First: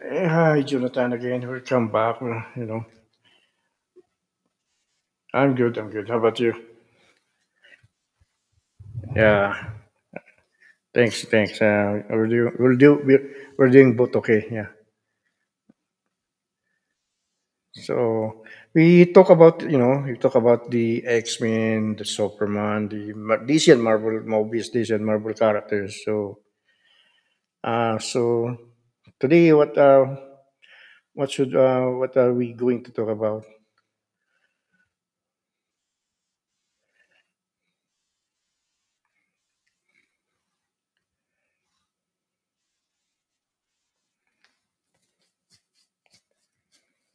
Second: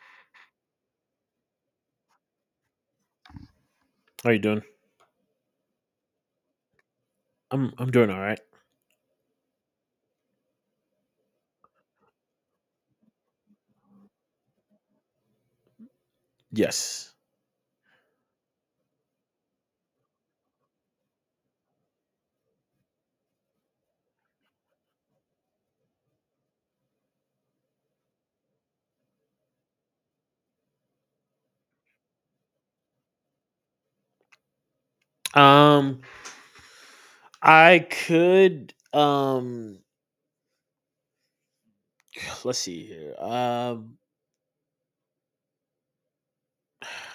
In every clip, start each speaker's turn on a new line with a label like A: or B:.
A: Hey, hi, Jonathan again. Welcome back.
B: How are you doing?
A: I'm good. How about you?
B: I'm doing all right.
A: Yeah. Thanks. Thanks. We will do. We're doing both. Okay. Yeah.
B: Yes.
A: So we talk about the X Men, the Superman, the DC and Marvel movies, DC and Marvel characters. So today what are we going to talk about?
B: Um I could let's see here.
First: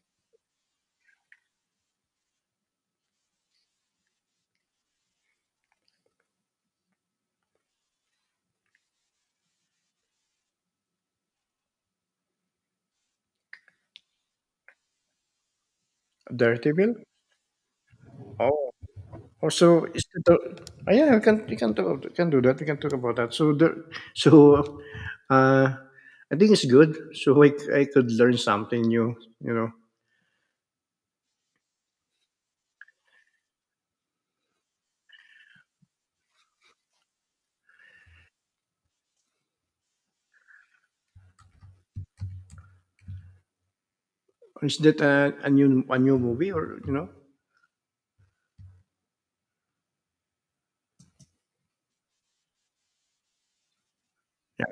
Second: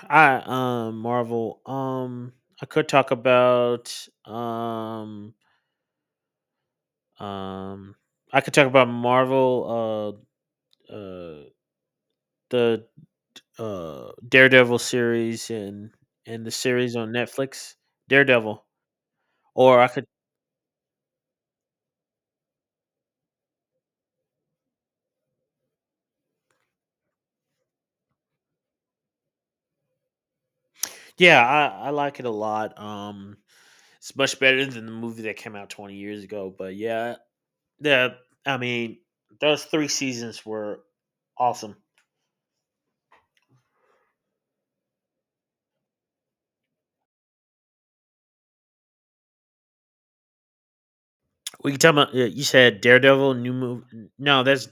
B: I um Marvel um I could talk about um um I could talk about Marvel uh uh the Daredevil series and the series
A: Daredevil.
B: on Netflix. Daredevil.
A: Oh.
B: Or
A: Also,
B: I
A: is
B: could
A: the, oh yeah, we can do that. We can talk about that. So, uh, I think it's good. So I could learn something new.
B: Yeah, I like it a lot. It's much better than the movie that came out 20 years ago. But yeah, the I mean, those three seasons were awesome.
A: Is that a new movie or you know?
B: We can talk about, yeah, you said Daredevil new movie. No,
A: Yeah.
B: that's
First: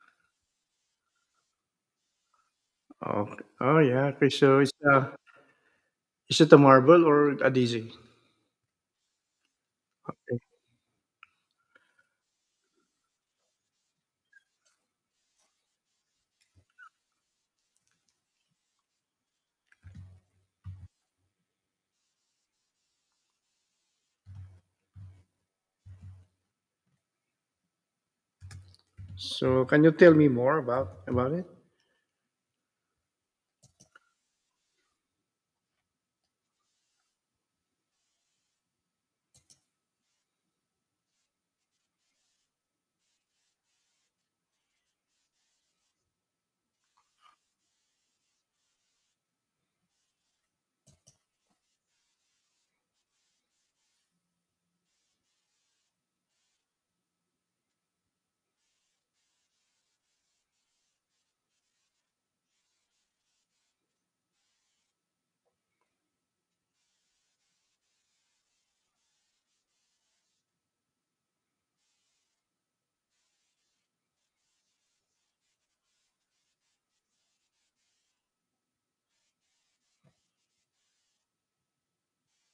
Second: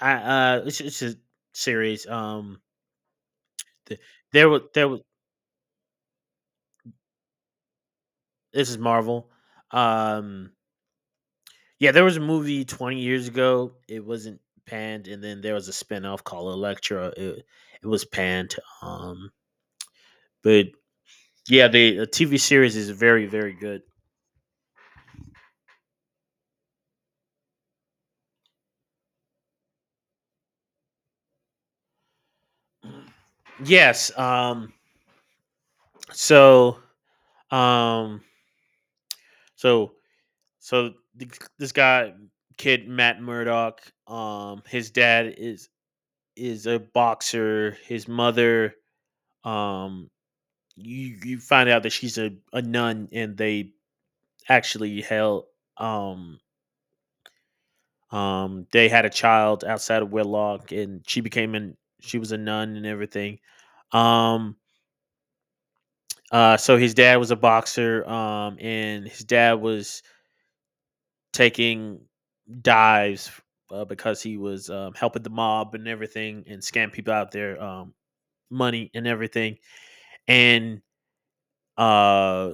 B: I it's a series.
A: Oh, oh
B: The,
A: yeah. Okay.
B: there
A: So
B: was
A: it's
B: there was
A: Is it a Marvel or a DC?
B: this is Marvel. Um, yeah, there was a movie 20 years ago. It wasn't panned, and then there was a spin off called Electra. It was panned. Um, but yeah, the TV series is very, very good.
A: So can you tell me more about it?
B: Yes. So. Um. So. So th- this guy, kid Matt Murdock. His dad is a boxer. His mother. Um. You find out that she's a nun, and they actually held. Um. They had a child outside of wedlock, and she became an she was a nun and everything. Um so his dad was a boxer, and his dad was taking dives, because he was, helping the mob and everything, and scam people out their, money and everything. And uh,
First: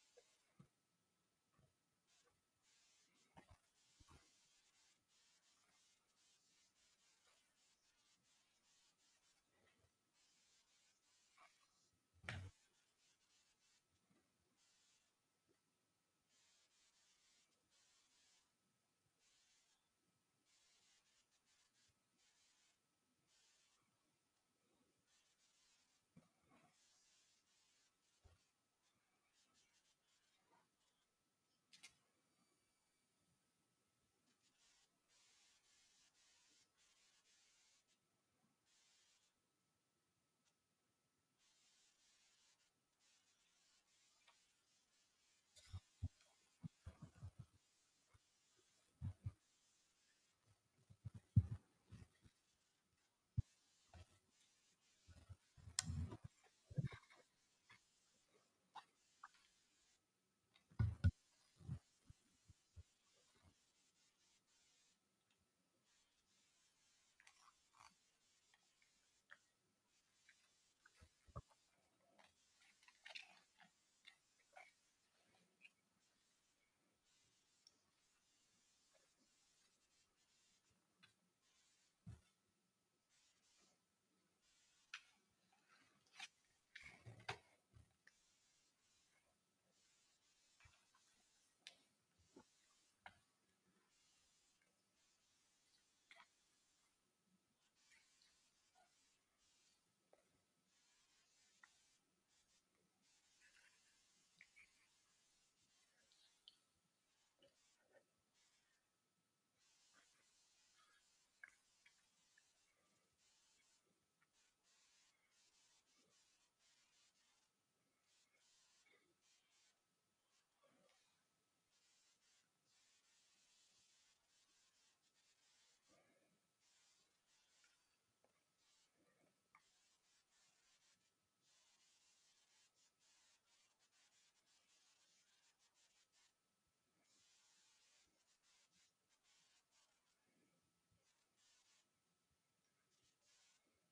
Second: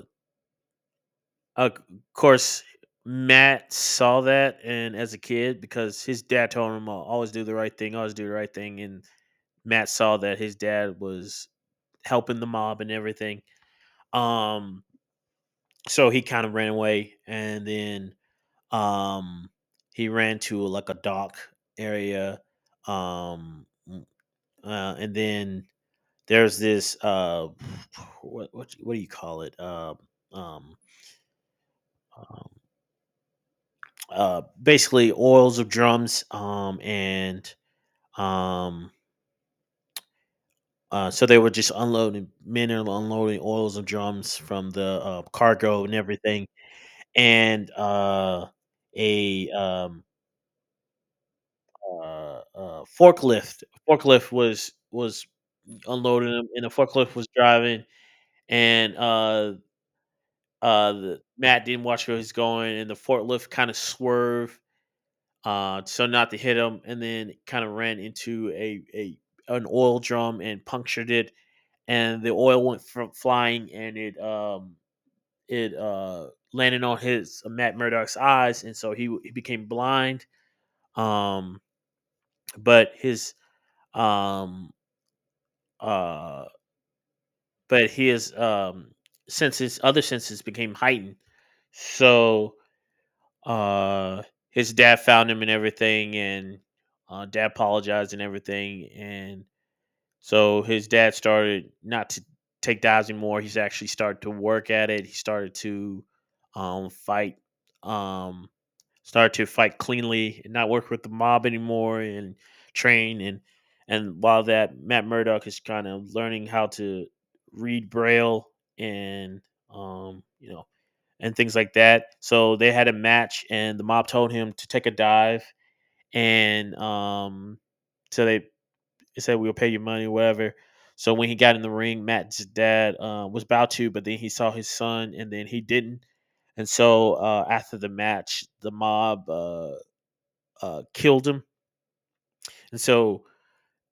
B: of course, Matt saw that, and as a kid, because his dad told him, "Always do the right thing, always do the right thing," and Matt saw that his dad was helping the mob and everything. Um, so he kind of ran away, and then um he ran to like a dock area um mm, and then there's this what do you call it, um um basically oils of drums and um so they were just unloading, men are unloading oils of drums from the, cargo and everything and a uh, uh forklift forklift was unloaded him, and the forklift was driving, and Matt didn't watch where he's going, and the forklift kind of swerved, so not to hit him, and then kind of ran into a an oil drum and punctured it, and the oil went from flying, and it landed on his, Matt Murdock's eyes, and so he became blind. Um, but his um uh but his senses, other senses became heightened. So uh his dad found him and everything, and dad apologized and everything, and so his dad started not to take dives anymore. He's actually started to work at it. He started to fight um started to fight cleanly and not work with the mob anymore and train, and while that Matt Murdock is kind of learning how to read braille and, you know, and things like that. So they had a match and the mob told him to take a dive, and so they said we'll pay you money whatever. So when he got in the ring, Matt's dad, was about to, but then he saw his son and then he didn't. And so, after the match, the mob, killed him, and so,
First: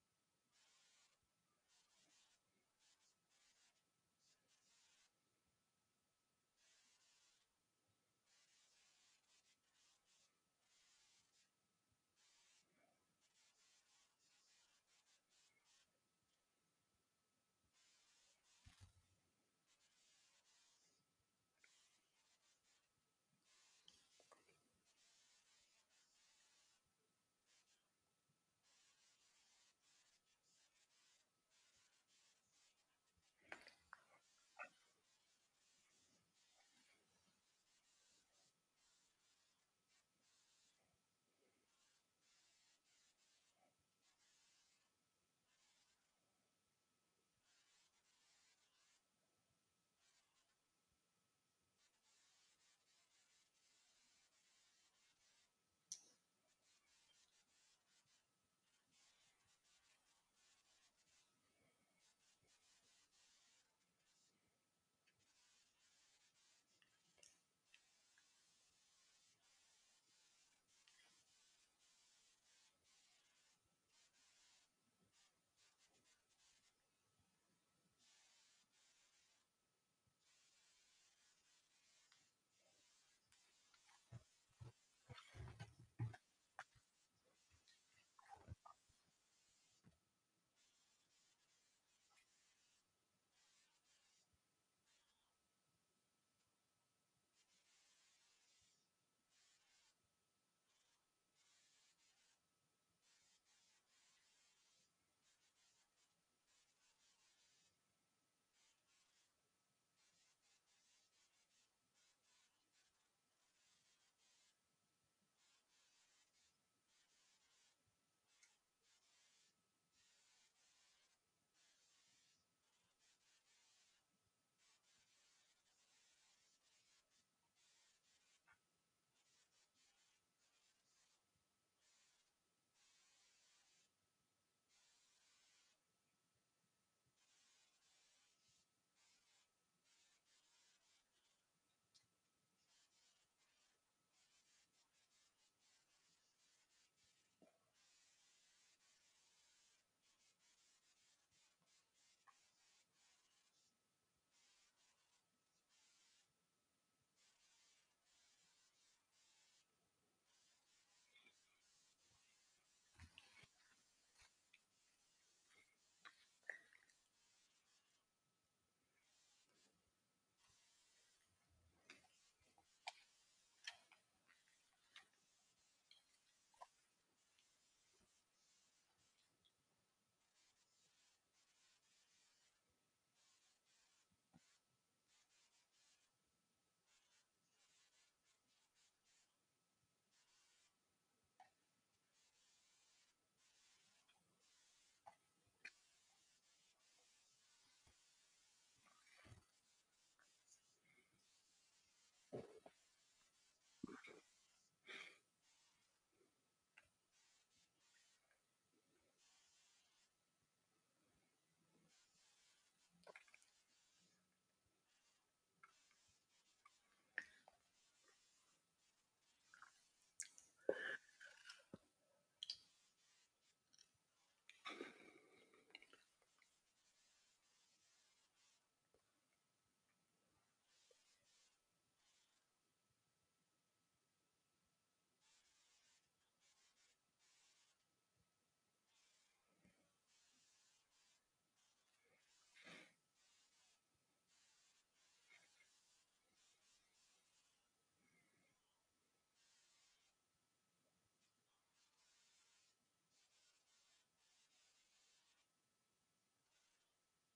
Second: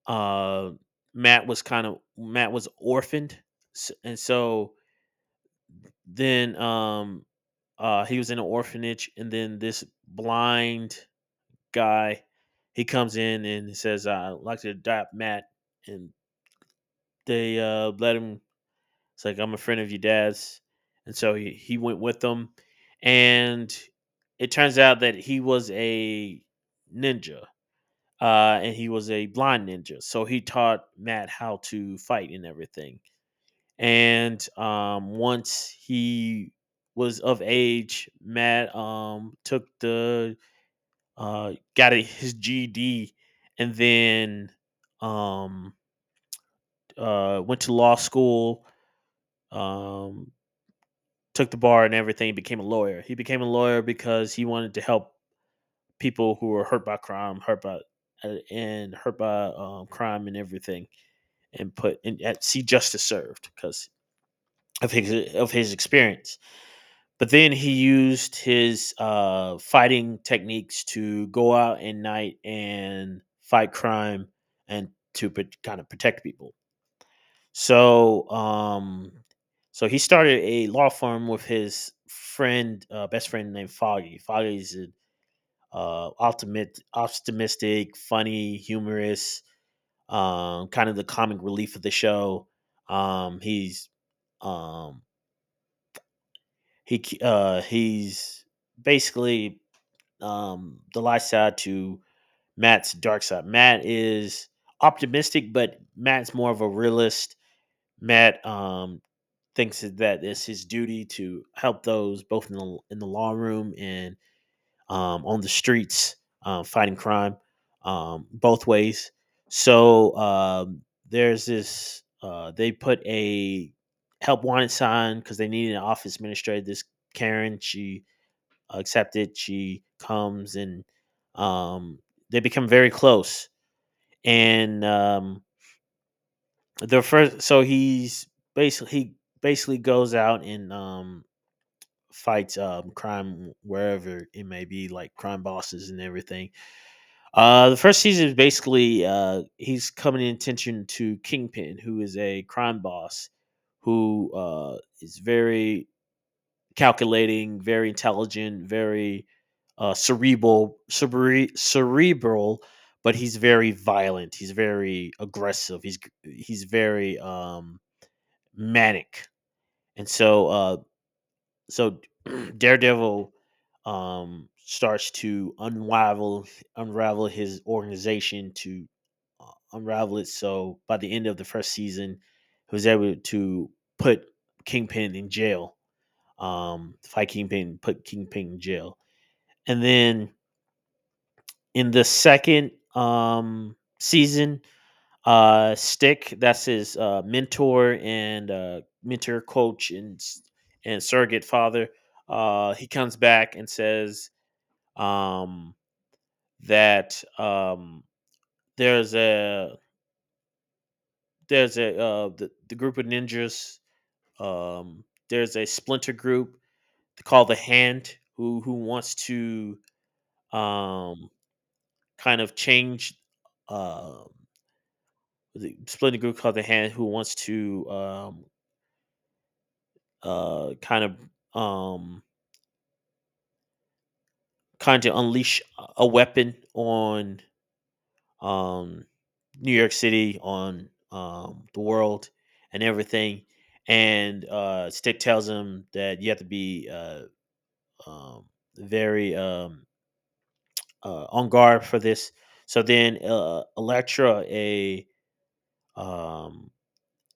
B: uh, Matt was kind of Matt was orphaned, and so then, he was in an orphanage, and then this blind guy he comes in and he says, "I'd like to adopt Matt," and they, let him. It's like I'm a friend of your dad's, and so he went with them, and it turns out that he was a ninja, and he was a blind ninja. So he taught Matt how to fight and everything. And once he was of age, Matt, took the, got a, his GD, and then, um, went to law school. Um, Took the bar and everything. Became a lawyer. He became a lawyer because he wanted to help people who were hurt by crime, hurt by, crime and everything, and put and at, see justice served because of his experience. But then he used his, fighting techniques to go out at night and fight crime and to kind of protect people. So um, so he started a law firm with his friend, best friend named Foggy. Foggy's an, optimist, optimistic, funny, humorous, kind of the comic relief of the show. Um, he's um, he's basically, the light side to Matt's dark side. Matt is optimistic, but Matt's more of a realist. Matt, thinks that it's his duty to help those both in the law room and, on the streets, fighting crime, both ways. So, there's this, they put a help wanted sign because they needed an office administrator. This Karen, she accepted, she comes and, um, they become very close. And, the first, so he's basically, he basically goes out and, fights, crime wherever it may be, like crime bosses and everything. The first season is basically, he's coming in attention to Kingpin, who is a crime boss who, is very calculating, very intelligent, very, cerebral, cerebral, but he's very violent. He's very aggressive. He's very, manic, and so, so Daredevil, starts to unravel his organization to, uh, unravel it. So by the end of the first season, he was able to put Kingpin in jail. Fight Kingpin, put Kingpin in jail, and then in the second, season, Stick, that's his, mentor, coach, and surrogate father. He comes back and says, um, that there's a the group of ninjas. Um, there's a splinter group called the Hand who wants to, um, kind of change. Uh, the splinter group called the Hand who wants to, uh, kind of um, kind of unleash a weapon on, um, New York City, on, the world, and everything. And, Stick tells him that you have to be, um, very, on guard for this. So then, Electra, a, um,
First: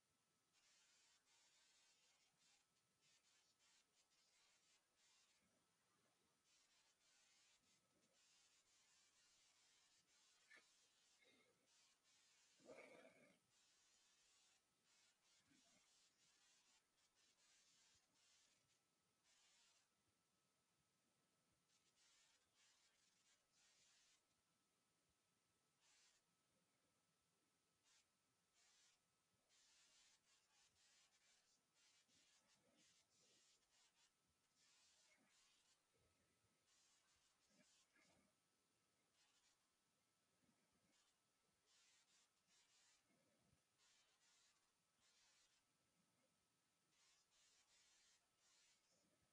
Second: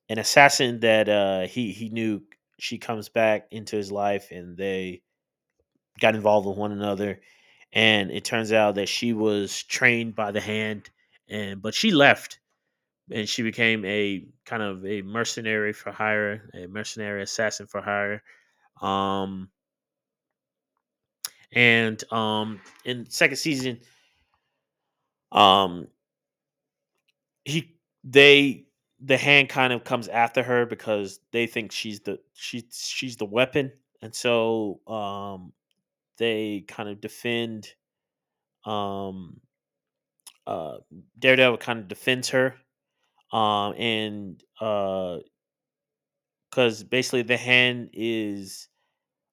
B: an assassin that, he knew, she comes back into his life, and they got involved with one another. And it turns out that she was trained by the hand, and but she left, and she became a kind of a mercenary for hire, a mercenary assassin for hire. Um, and in second season, um, he they the hand kind of comes after her because they think she's the weapon, and so they kind of defend, um uh daredevil kind of defends her, and because basically the hand is,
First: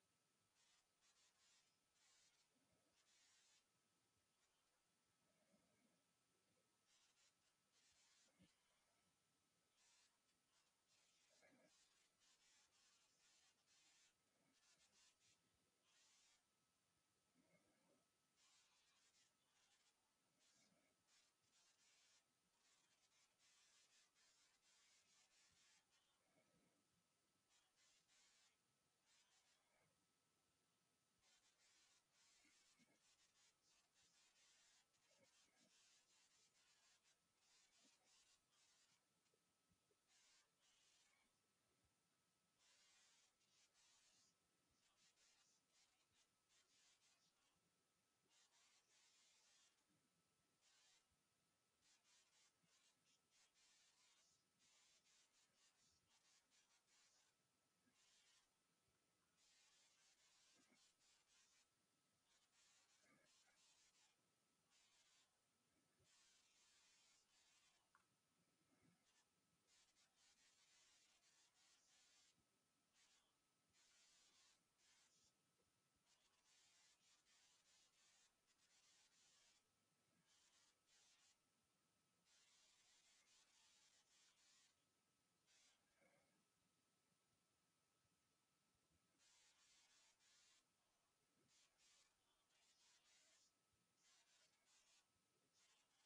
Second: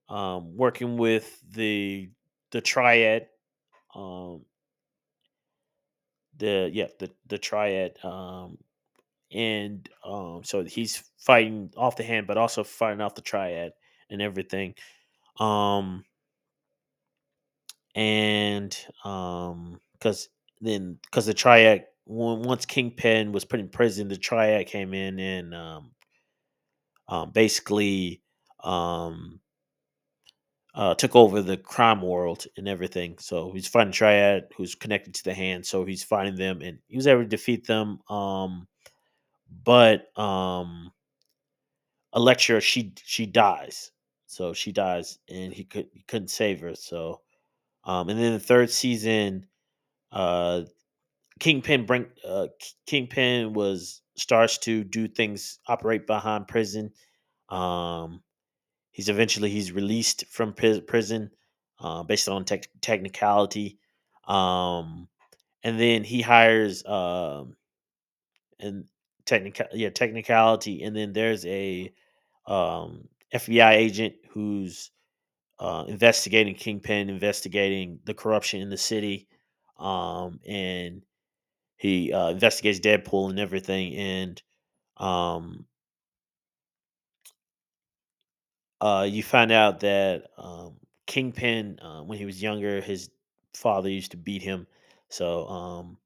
B: working with the triad, um the yeah the triad, and so he's fighting off the hand, but also fighting off the triad and everything. Um, and because then because the triad once Kingpin was put in prison, the triad came in and, basically um. Took over the crime world and everything. So he's fighting Triad, who's connected to the hand. So he's fighting them, and he was able to defeat them. But a lecturer she dies, so she dies and he could he couldn't save her, so and then the third season, uh kingpin was starts to do things operate behind prison, um he's eventually he's released from prison, based on technicality, um and then he hires and technical, yeah, technicality, and then there's a, um FBI agent who's, investigating kingpin, investigating the corruption in the city, and he, investigates deadpool and everything, and um you find out that kingpin, when he was younger his father used to beat him, so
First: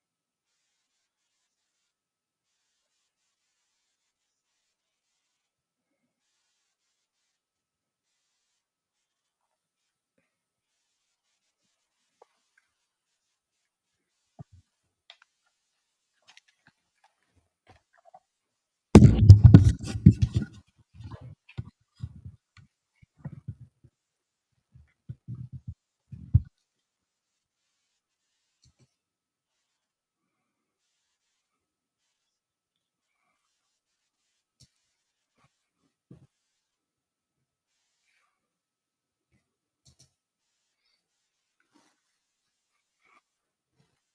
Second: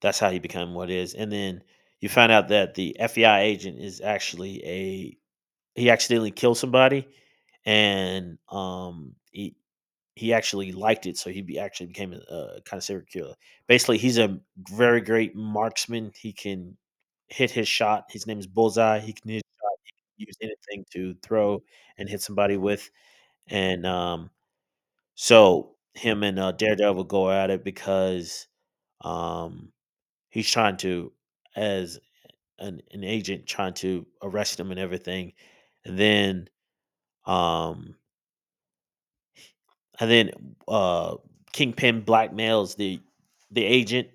B: that's how he became what is, and then you find out that the FBI agent is actually a He accidentally killed somebody, and, he actually liked it, so he be, actually became a kind of serial killer. Basically, he's a very great marksman. He can hit his shot. His name is Bullseye. He can hit his shot, use anything to throw and hit somebody with. And, so him and, Daredevil go at it because, um, he's trying to, as an agent, trying to arrest him and everything. And then um, and then uh Kingpin blackmails the agent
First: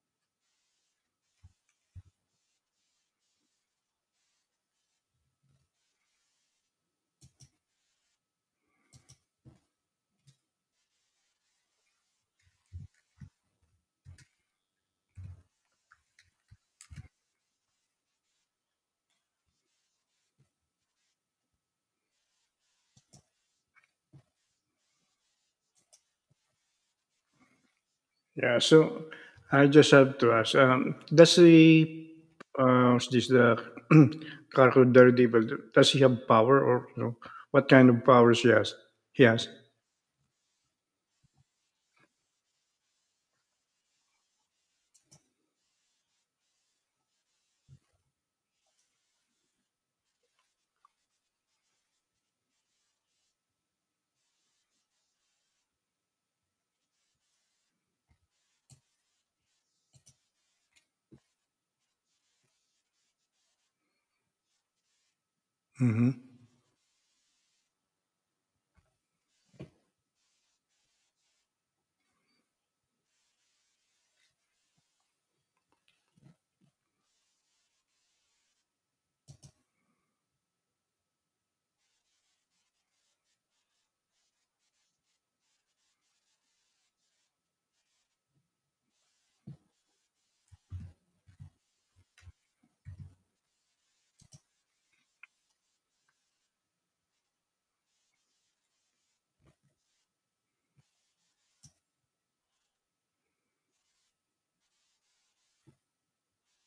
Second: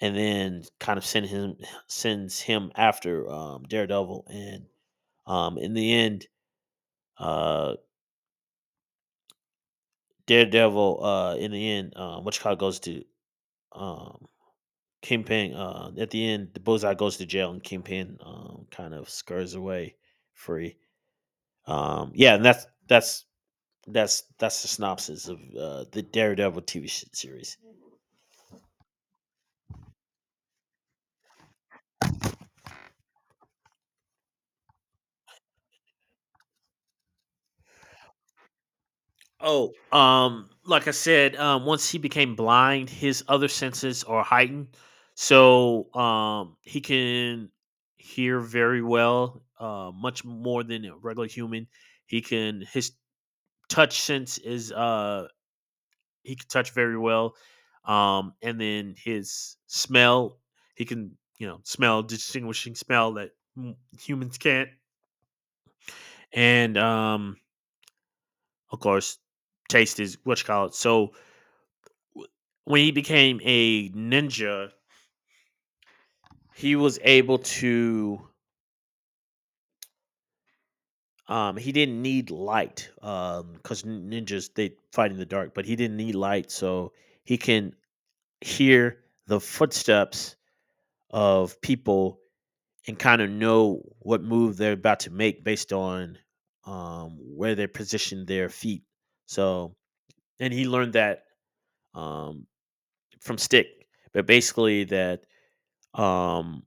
B: and then sends him after Daredevil and in the end uh Daredevil in the end what you call it goes to um Kingpin at the end the bullseye goes to jail, and Kingpin kind of scurs away free. Yeah, and that's the synopsis of the Daredevil TV series.
A: Yeah, so I just have to ask, does he, what's this, the Cargo Daredevil, does he have power or you know, what kind of powers he has? He has.
B: Oh, like I said, once he became blind, his other senses are heightened, so he can hear very well, much more than a regular human. He can his touch sense is he can touch very well, and then his smell, he can, you know, smell distinguishing smell that humans can't,
A: Hmm
B: and of course, taste is what you call it. So when he became a ninja, he was able to. He didn't need light, because ninjas they fight in the dark, but he didn't need light, so he can hear the footsteps of people and kind of know what move they're about to make based on where they position their feet. So, and he learned that um, from Stick, but basically that um,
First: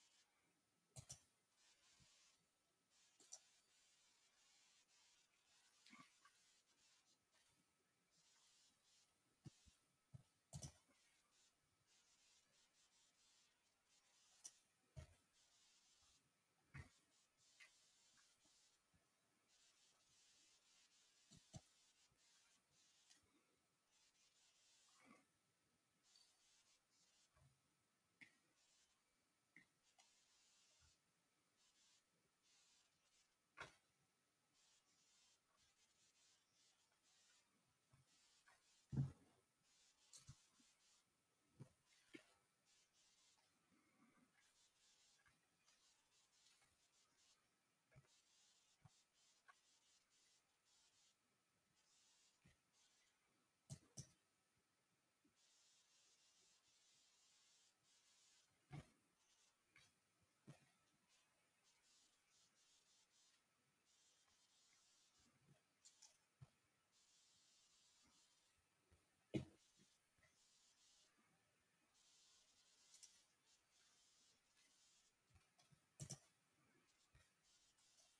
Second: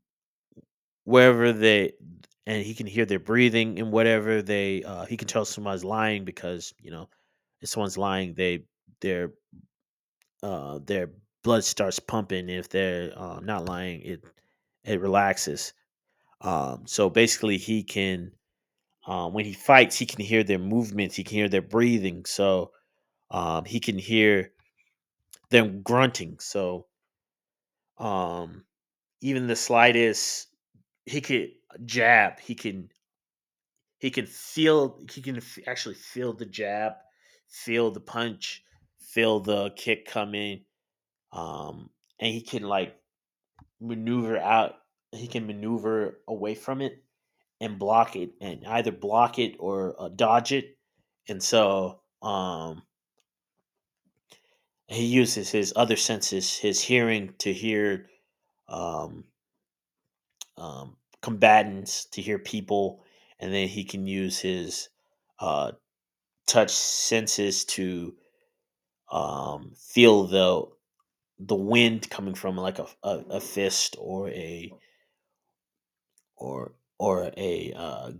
B: wherever they, and he can hear their breathing and whatever they he can tell someone's lying because, you know, if someone's lying they their their blood starts pumping. If they're not lying, it relaxes. So basically he can when he fights he can hear their movements, he can hear their breathing, so he can hear them grunting, so um even the slightest he could jab, he can. He can feel. He can actually feel the jab, feel the punch, feel the kick coming, um, and he can like maneuver out. He can maneuver away from it and block it, and either block it or dodge it. And so he uses his other senses, his hearing, to hear um, um, combatants, to hear people, and then he can use his uh, touch senses to feel the wind coming from like a fist or a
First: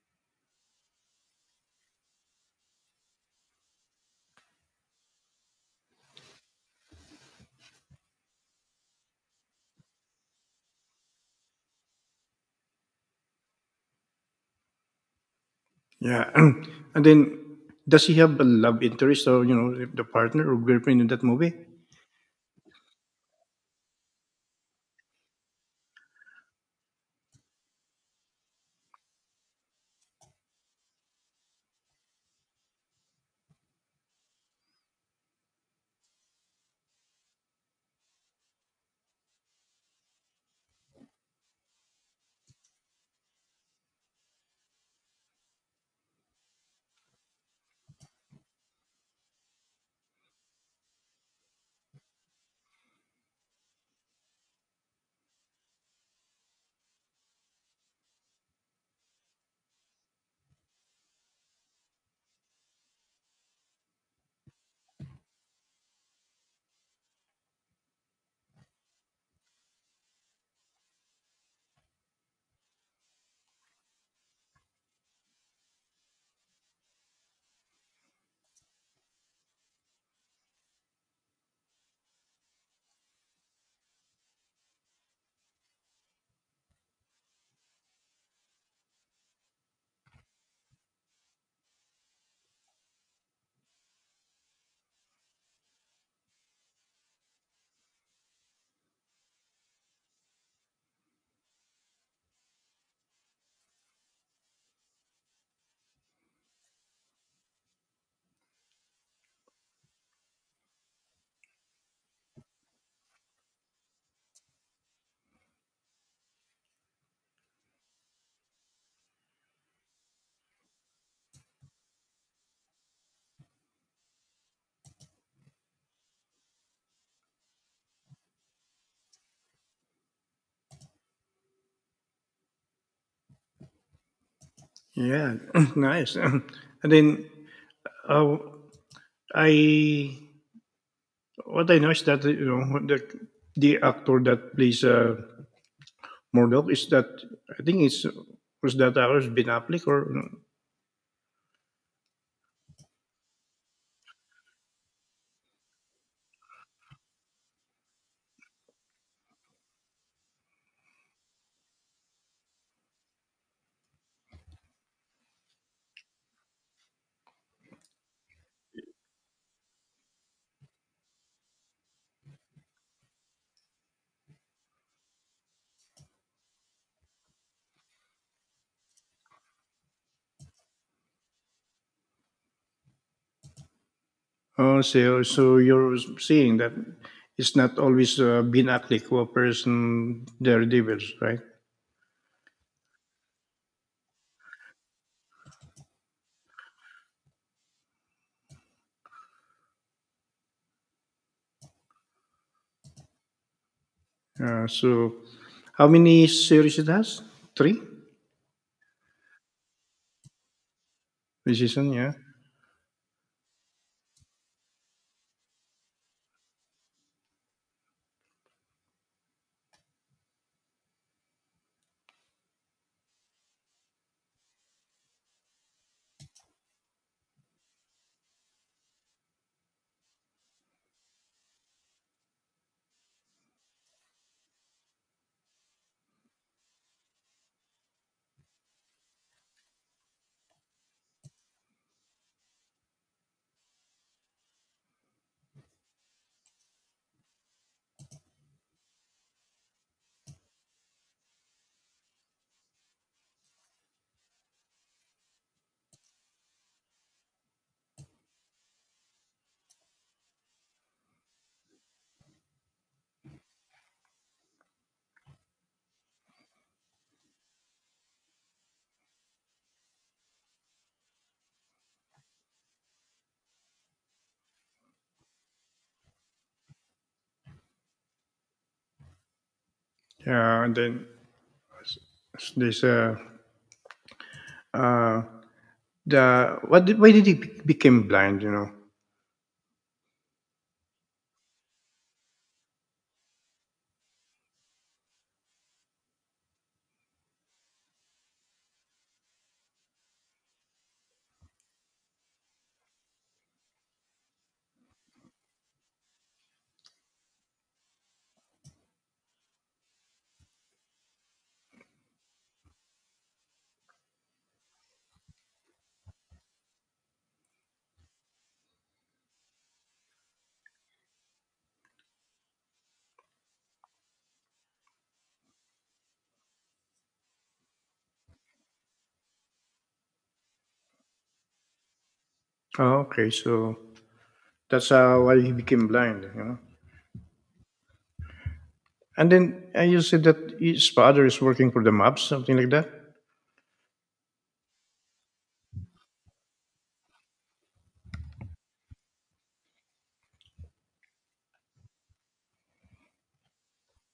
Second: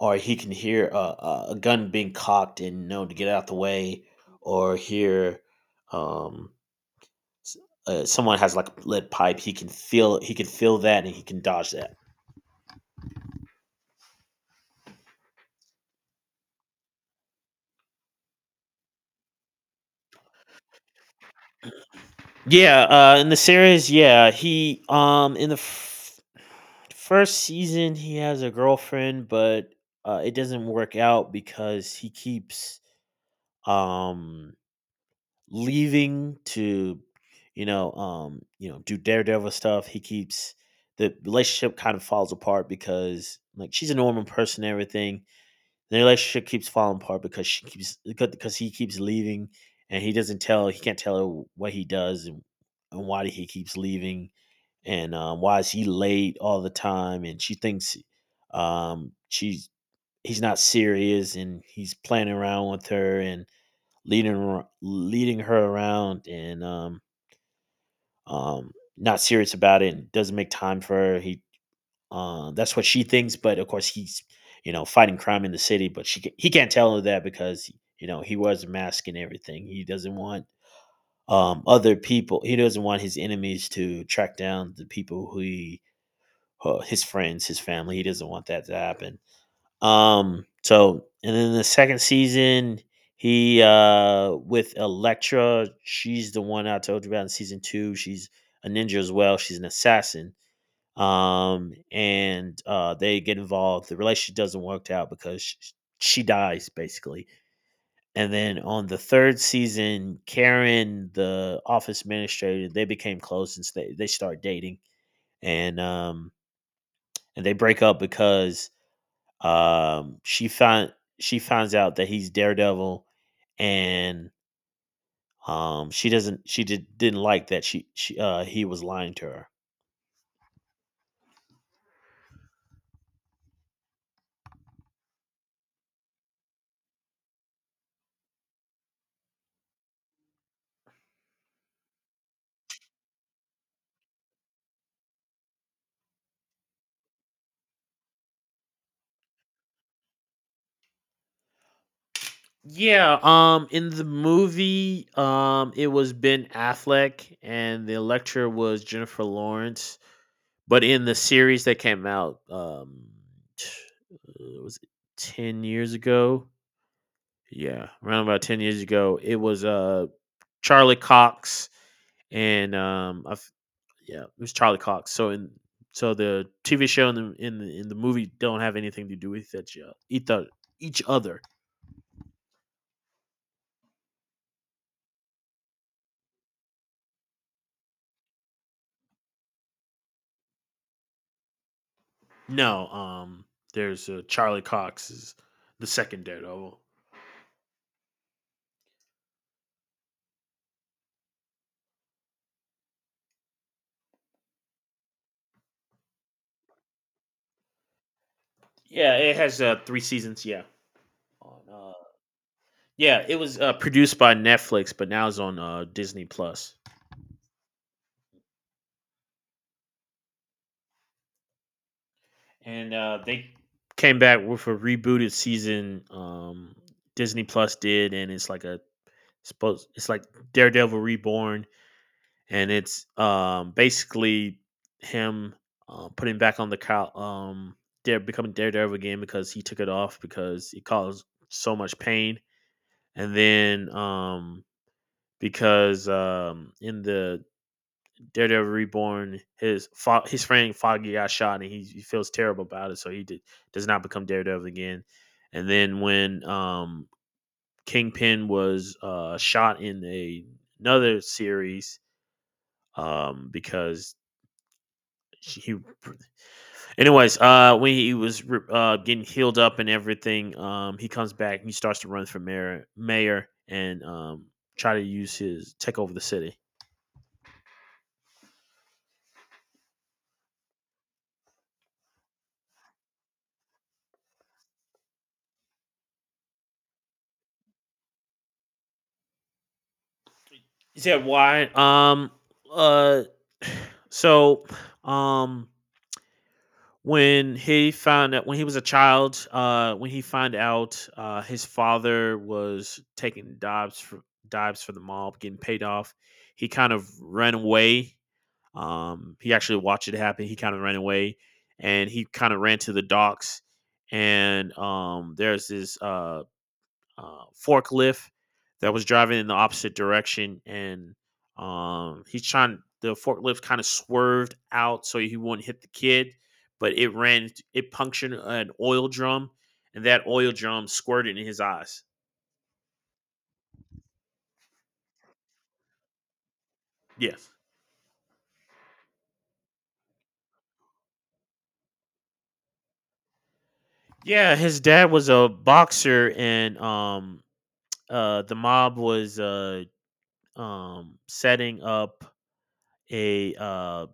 B: or he can hear a gun being cocked and know to get out the way, or hear um, s- someone has like a lead pipe, he can feel, he can feel that, and he can dodge that.
A: Yeah. And then, does he have a love interest or, you know, the partner or girlfriend in that movie?
B: Yeah. In the series, yeah, he in the first season he has a girlfriend, but it doesn't work out because he keeps um leaving to, you know, do daredevil stuff. He keeps the relationship kind of falls apart because like she's a normal person and everything. The relationship keeps falling apart because she keeps because he keeps leaving and he can't tell her what he does, and why he keeps leaving, and why is he late all the time, and she thinks she's he's not serious and he's playing around with her and leading her around and not serious about it and doesn't make time for her. He, that's what she thinks, but of course he's, you know, fighting crime in the city, but he can't tell her that because, you know, he was masking everything. He doesn't want other people. He doesn't want his enemies to track down the people who he, his friends, his family. He doesn't want that to happen. So, and then the second season, he with Elektra. She's the one I told you about in season two. She's a ninja as well. She's an assassin. And they get involved. The relationship doesn't work out because she dies basically. And then on the third season, Karen, the office administrator, they became close and they start dating. And um and they break up because um, she find she finds out that he's Daredevil, and she didn't like that she, he was lying to her.
A: Yeah, nice. And then, uh, I, what I know is that, you know, the actor that plays Murdoch is that I think it's was that ours Ben Affleck or?
B: Yeah, in the movie, it was Ben Affleck and the lecturer was Jennifer Lawrence, but in the series that came out t- was it 10 years ago? Yeah, around about 10 years ago, it was Charlie Cox and yeah, it was Charlie Cox. So the TV show and the in the movie don't have anything to do with each other. Each other.
A: So you're seeing that it's not always Ben Affleck who appears in Daredevils, right?
B: No, there's Charlie Cox is the second Daredevil.
A: So how many series it has? Three
B: Yeah, it has 3 seasons, yeah.
A: this
B: On
A: season, yeah.
B: Yeah, it was produced by Netflix, but now it's on Disney Plus. And they came back with a rebooted season. Disney Plus did, and it's like a, suppose it's like Daredevil Reborn, and it's basically him putting back on the cow, dare becoming Daredevil again because he took it off because it caused so much pain, and then because in the Daredevil Reborn his his friend Foggy got shot and he feels terrible about it, so he does not become Daredevil again, and then when Kingpin was shot in another series, because he. Anyways, when he was getting healed up and everything, he comes back, and he starts to run for mayor, and try to use his take over the city.
A: Yeah. And then there's why did he became blind? You know?
B: He said, "Why?" Uh, so, um, when he found out when he was a child, when he found out his father was taking dives for the mob, getting paid off, he kind of ran away. He actually watched it happen. He kind of ran away, and he kind of ran to the docks. And there's this forklift that was driving in the opposite direction, and he's trying. The forklift kind of swerved out so he wouldn't hit the kid, but it ran. It punctured an oil drum, and that oil drum squirted in his eyes.
A: Oh, okay, so that's why he became blind. You know?
B: Yeah,
A: And then you said that his father is working for the mobs, something like that.
B: yeah. His dad was a boxer, and the mob was setting up a uh,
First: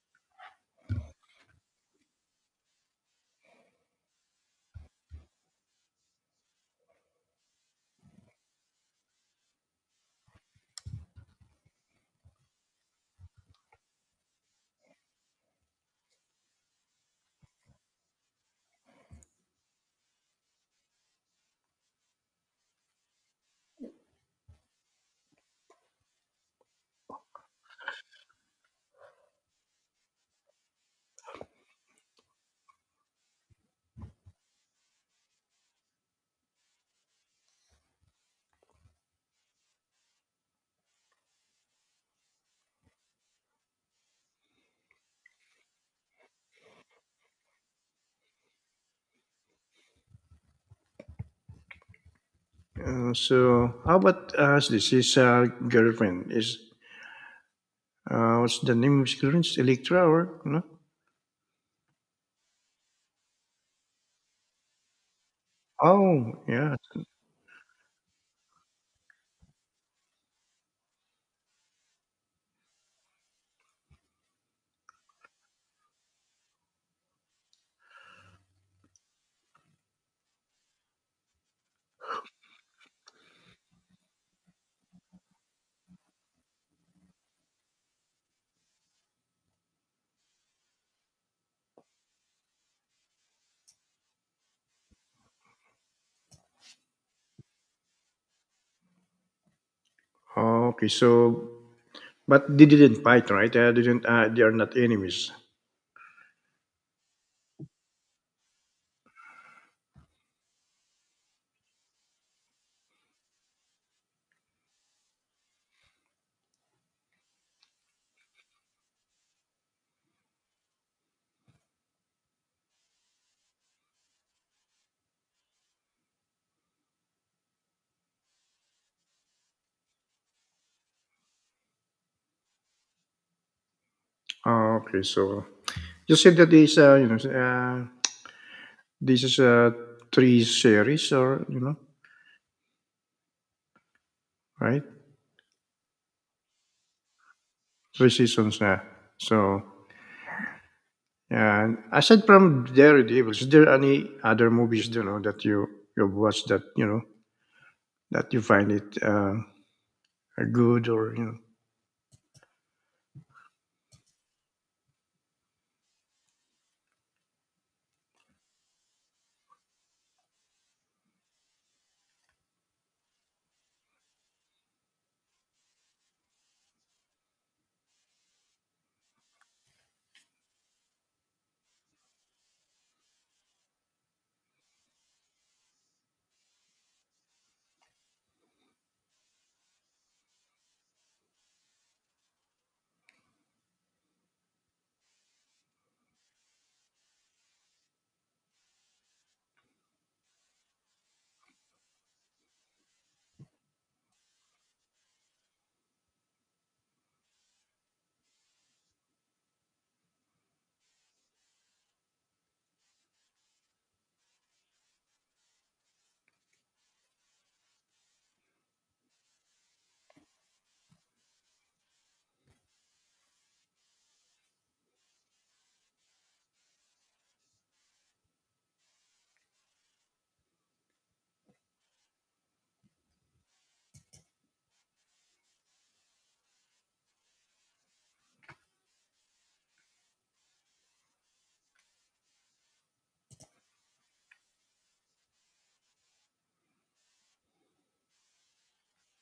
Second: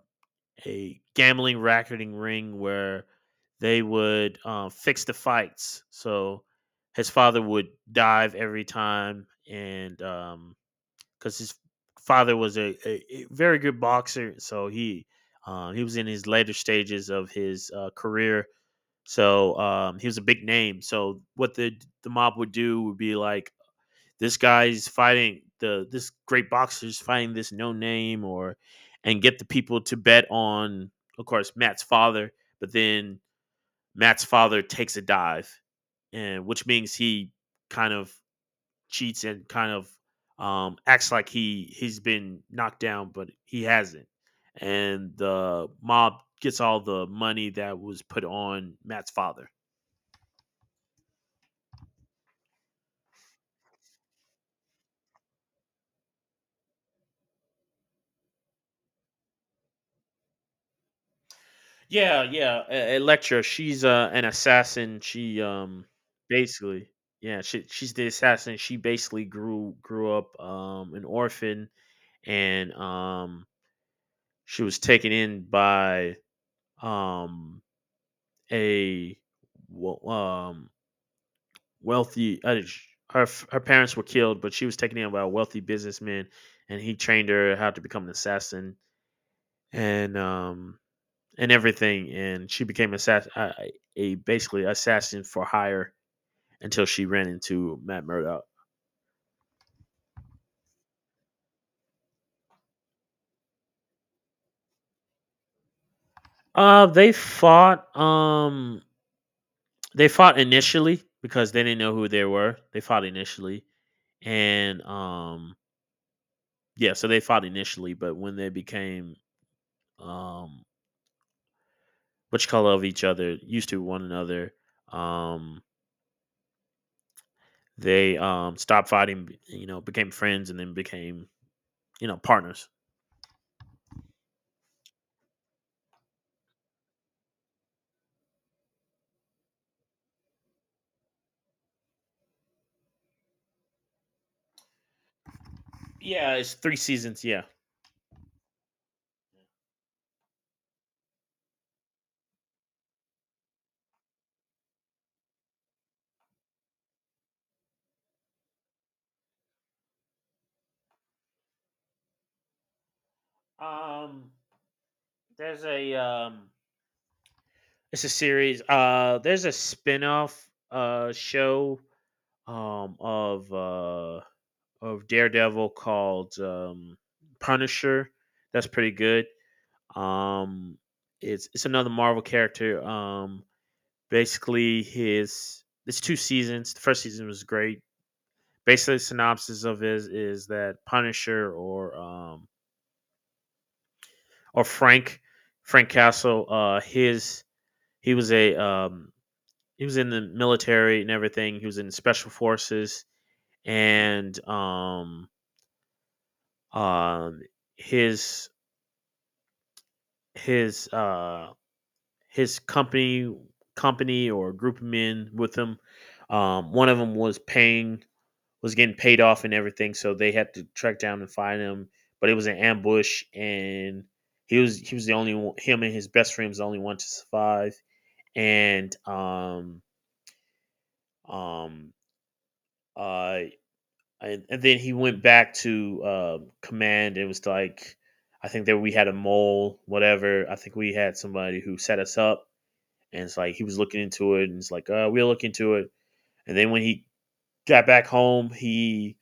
B: a gambling racketing ring where they would fix the fights. So his father would dive every time, and because his father was a very good boxer, so he, he was in his later stages of his career. So he was a big name. So what the mob would do would be like, this great boxer's fighting this no name, or and get the people to bet on, of course, Matt's father, but then Matt's father takes a dive, and which means he kind of cheats and kind of acts like he's been knocked down, but he hasn't. And the mob gets all the money that was put on Matt's father.
A: So how about us? This is girlfriend. Is what's the name of his girlfriend? It's Electra or no?
B: Yeah, yeah. Electra, she's an assassin. She
A: Oh yeah.
B: basically, yeah, she, she's the assassin. She basically grew up an orphan, and she was taken in by um a wo- um wealthy her her parents were killed, but she was taken in by a wealthy businessman, and he trained her how to become an assassin and um and everything, and she became a basically assassin for hire, until she ran into Matt Murdock.
A: Oh, okay. So but they didn't fight, right? Didn't. They are not enemies.
B: They fought. They fought initially because they didn't know who they were. They fought initially, and yeah, so they fought initially. But when they became um, what you call, of each other, used to one another, um, they stopped fighting. You know, became friends, and then became, you know, partners.
A: Oh, okay. So you said that this this is a three series or you know right
B: Yeah, it's three seasons. Yeah.
A: three seasons. So and aside from Daredevil, is there any other movies you know that you watch that you know that you find it? Are good or you know.
B: Um, There's a it's a series. There's a spin-off show um of uh of Daredevil called Punisher. That's pretty good. Um it's another Marvel character. Basically his it's two seasons. The first season was great. Basically the synopsis of it is that Punisher, or Frank, Castle, his he was a, he was in the military and everything. He was in special forces, and um his his uh his company or group of men with him. One of them was paying was getting paid off and everything, so they had to track down and find him. But it was an ambush, and he was the only one. Him and his best friend was the only one to survive. And um uh and then he went back to command. It was like, I think that we had a mole, whatever. I think we had somebody who set us up, and it's like he was looking into it, and it's like, we'll look into it. And then when he got back home, he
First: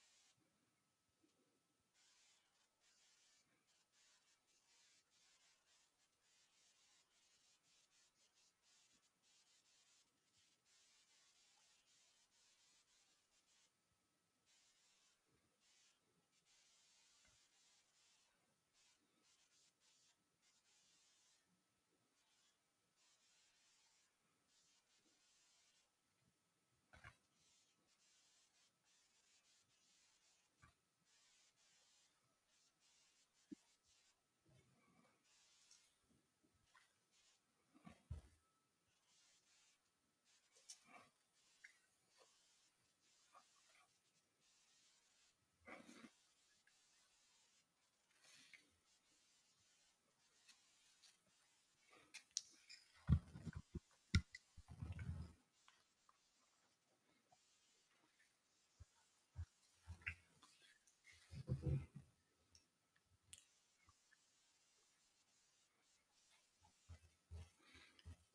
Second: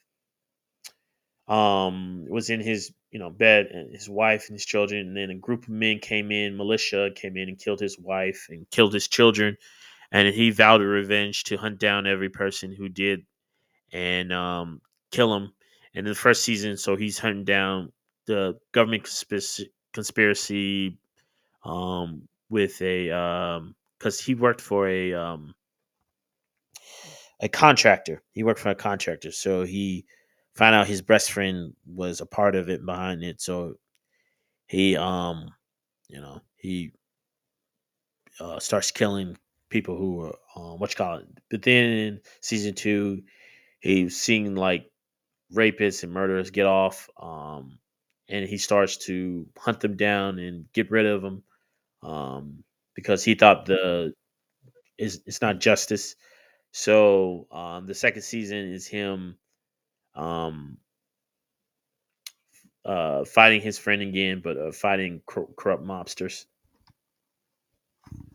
B: was in his, you know, bed, and his wife and his children, and then a group of men came in, militia came in and killed his wife and killed his children, and he vowed a revenge to hunt down every person who did and kill him. And in the first season, so he's hunting down the government conspiracy, with a because he worked for a a contractor. He worked for a contractor, so he found out his best friend was a part of it behind it. So he you know he starts killing people who are what you call it. But then in season two, he's seeing like rapists and murderers get off, and he starts to hunt them down and get rid of them um, because he thought the is it's not justice. So the second season is him um, fighting his friend again, but fighting corrupt mobsters.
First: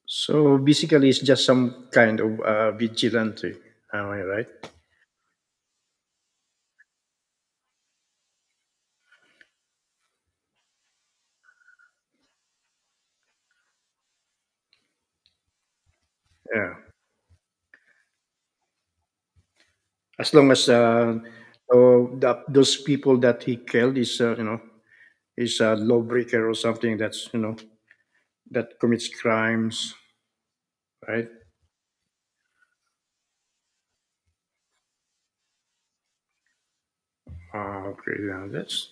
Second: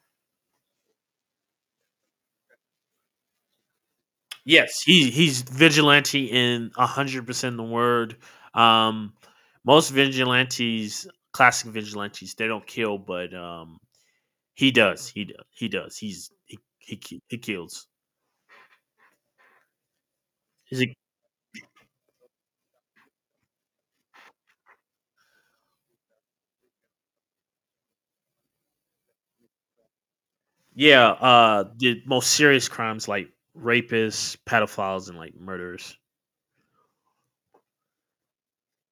A: So basically, it's just some kind of vigilante. Am I right?
B: Yes, he's vigilante in 100% the word. Um, most vigilantes, classic vigilantes, they don't kill, but he does. He does. He does.
A: Yeah.
B: He kills.
A: As long as
B: He's a,
A: oh, that those people that he killed is you know is a lawbreaker or something that's you know that commits crimes,
B: yeah,
A: right?
B: the most serious crimes like rapists, pedophiles, and like murderers.
A: Ah, okay,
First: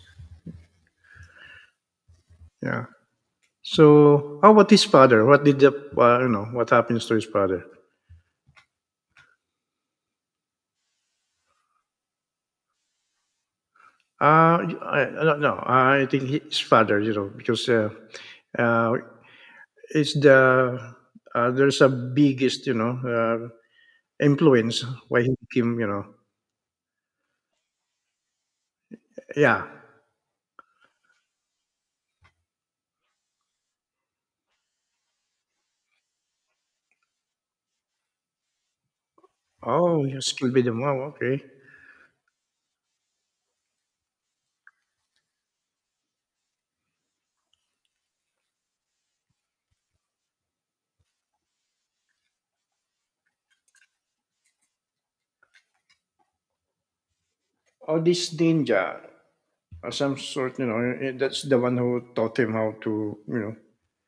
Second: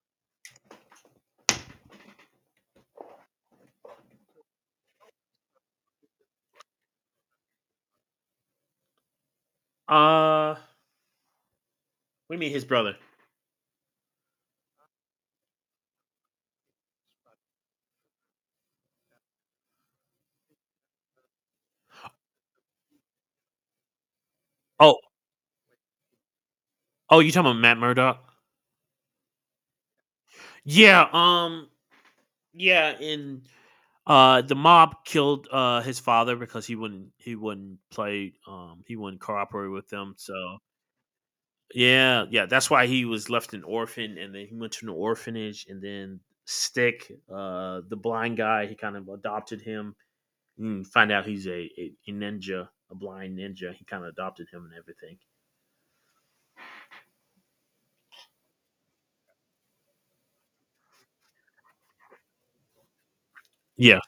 A: yeah. So how about his father? What did the You know what happens to his father?
B: Uh what do you mean his brother?
A: I don't know. I think his father, you know, because uh, It's the there's a biggest you know influence
B: Oh,
A: why he became you know
B: oh you talking about Matt Murdock?
A: yeah
B: Yeah, yeah, and the mob killed his father because he wouldn't play he wouldn't cooperate with
A: oh
B: them.
A: yes kill
B: So
A: be the mom okay
B: yeah, yeah, that's why he was left an orphan, and then he went to an orphanage, and then Stick, the blind guy, he kind of adopted him. And find out he's a ninja, a blind ninja. He kind of adopted him and everything.
A: oh this ninja some sort you know that's the one who taught him how to you know
B: Yeah,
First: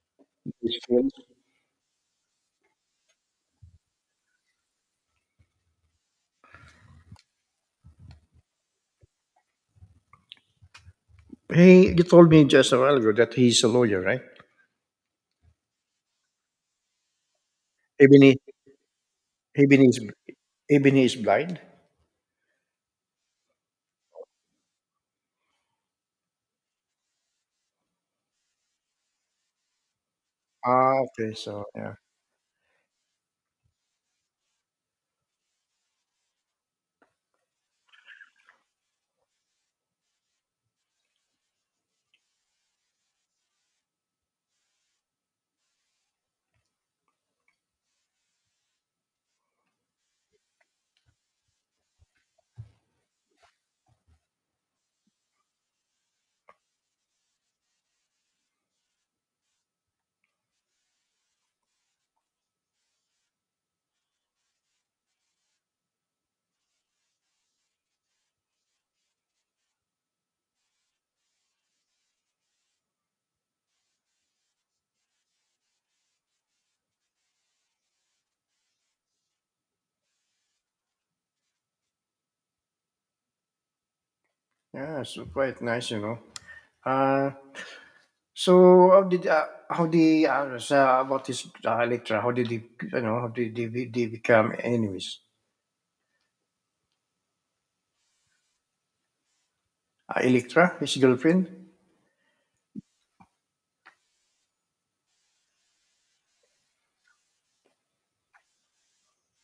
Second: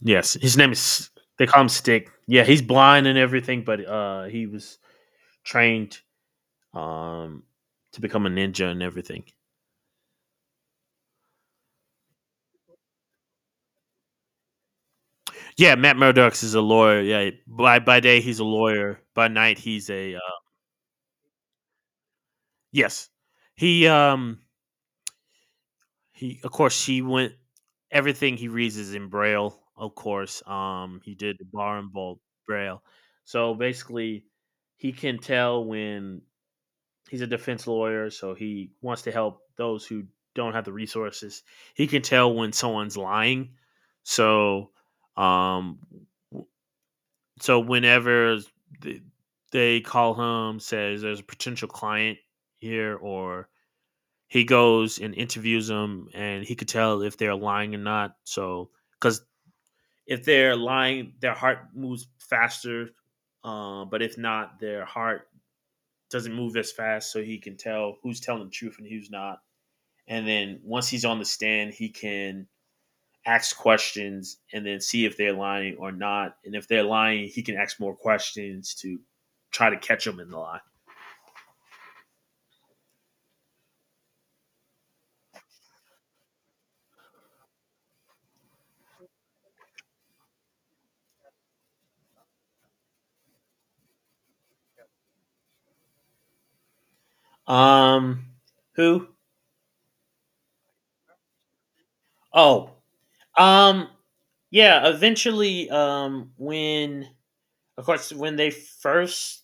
B: yes. His name
A: his
B: is.
A: fields.
B: They call him Stick. Yeah, he's blind and everything, but he was trained um to become a ninja and everything.
A: He you told me just a while ago that he's a lawyer right
B: Yeah, Matt Murdock is a lawyer. Yeah, by
A: even
B: day
A: he
B: he's a lawyer. By night
A: even
B: he's
A: he's
B: a
A: even he's blind
B: yes. He um He, of course, she went. Everything he reads is in braille. Of course,
A: ah
B: he
A: okay
B: did the
A: so
B: bar and
A: yeah
B: bolt braille. So basically, he can tell when he's a defense lawyer. So he wants to help those who don't have the resources. He can tell when someone's lying. So, um, w- so whenever th- they call him, says there's a potential client here, or he goes and interviews them and he could tell if they're lying or not. So because if they're lying, their heart moves faster, but if not, their heart doesn't move as fast, so he can tell who's telling the truth and who's not. And then once he's on the stand, he can ask questions and then see if they're lying or not, and if they're lying he can ask more questions to try to catch them in the lie.
A: yeah so quite nice you know uh So how did how the sa about this Electra? How did he you know how did they become enemies?
B: um who?
A: Electra, his girlfriend.
B: Oh. Um, yeah, eventually, when of course when they first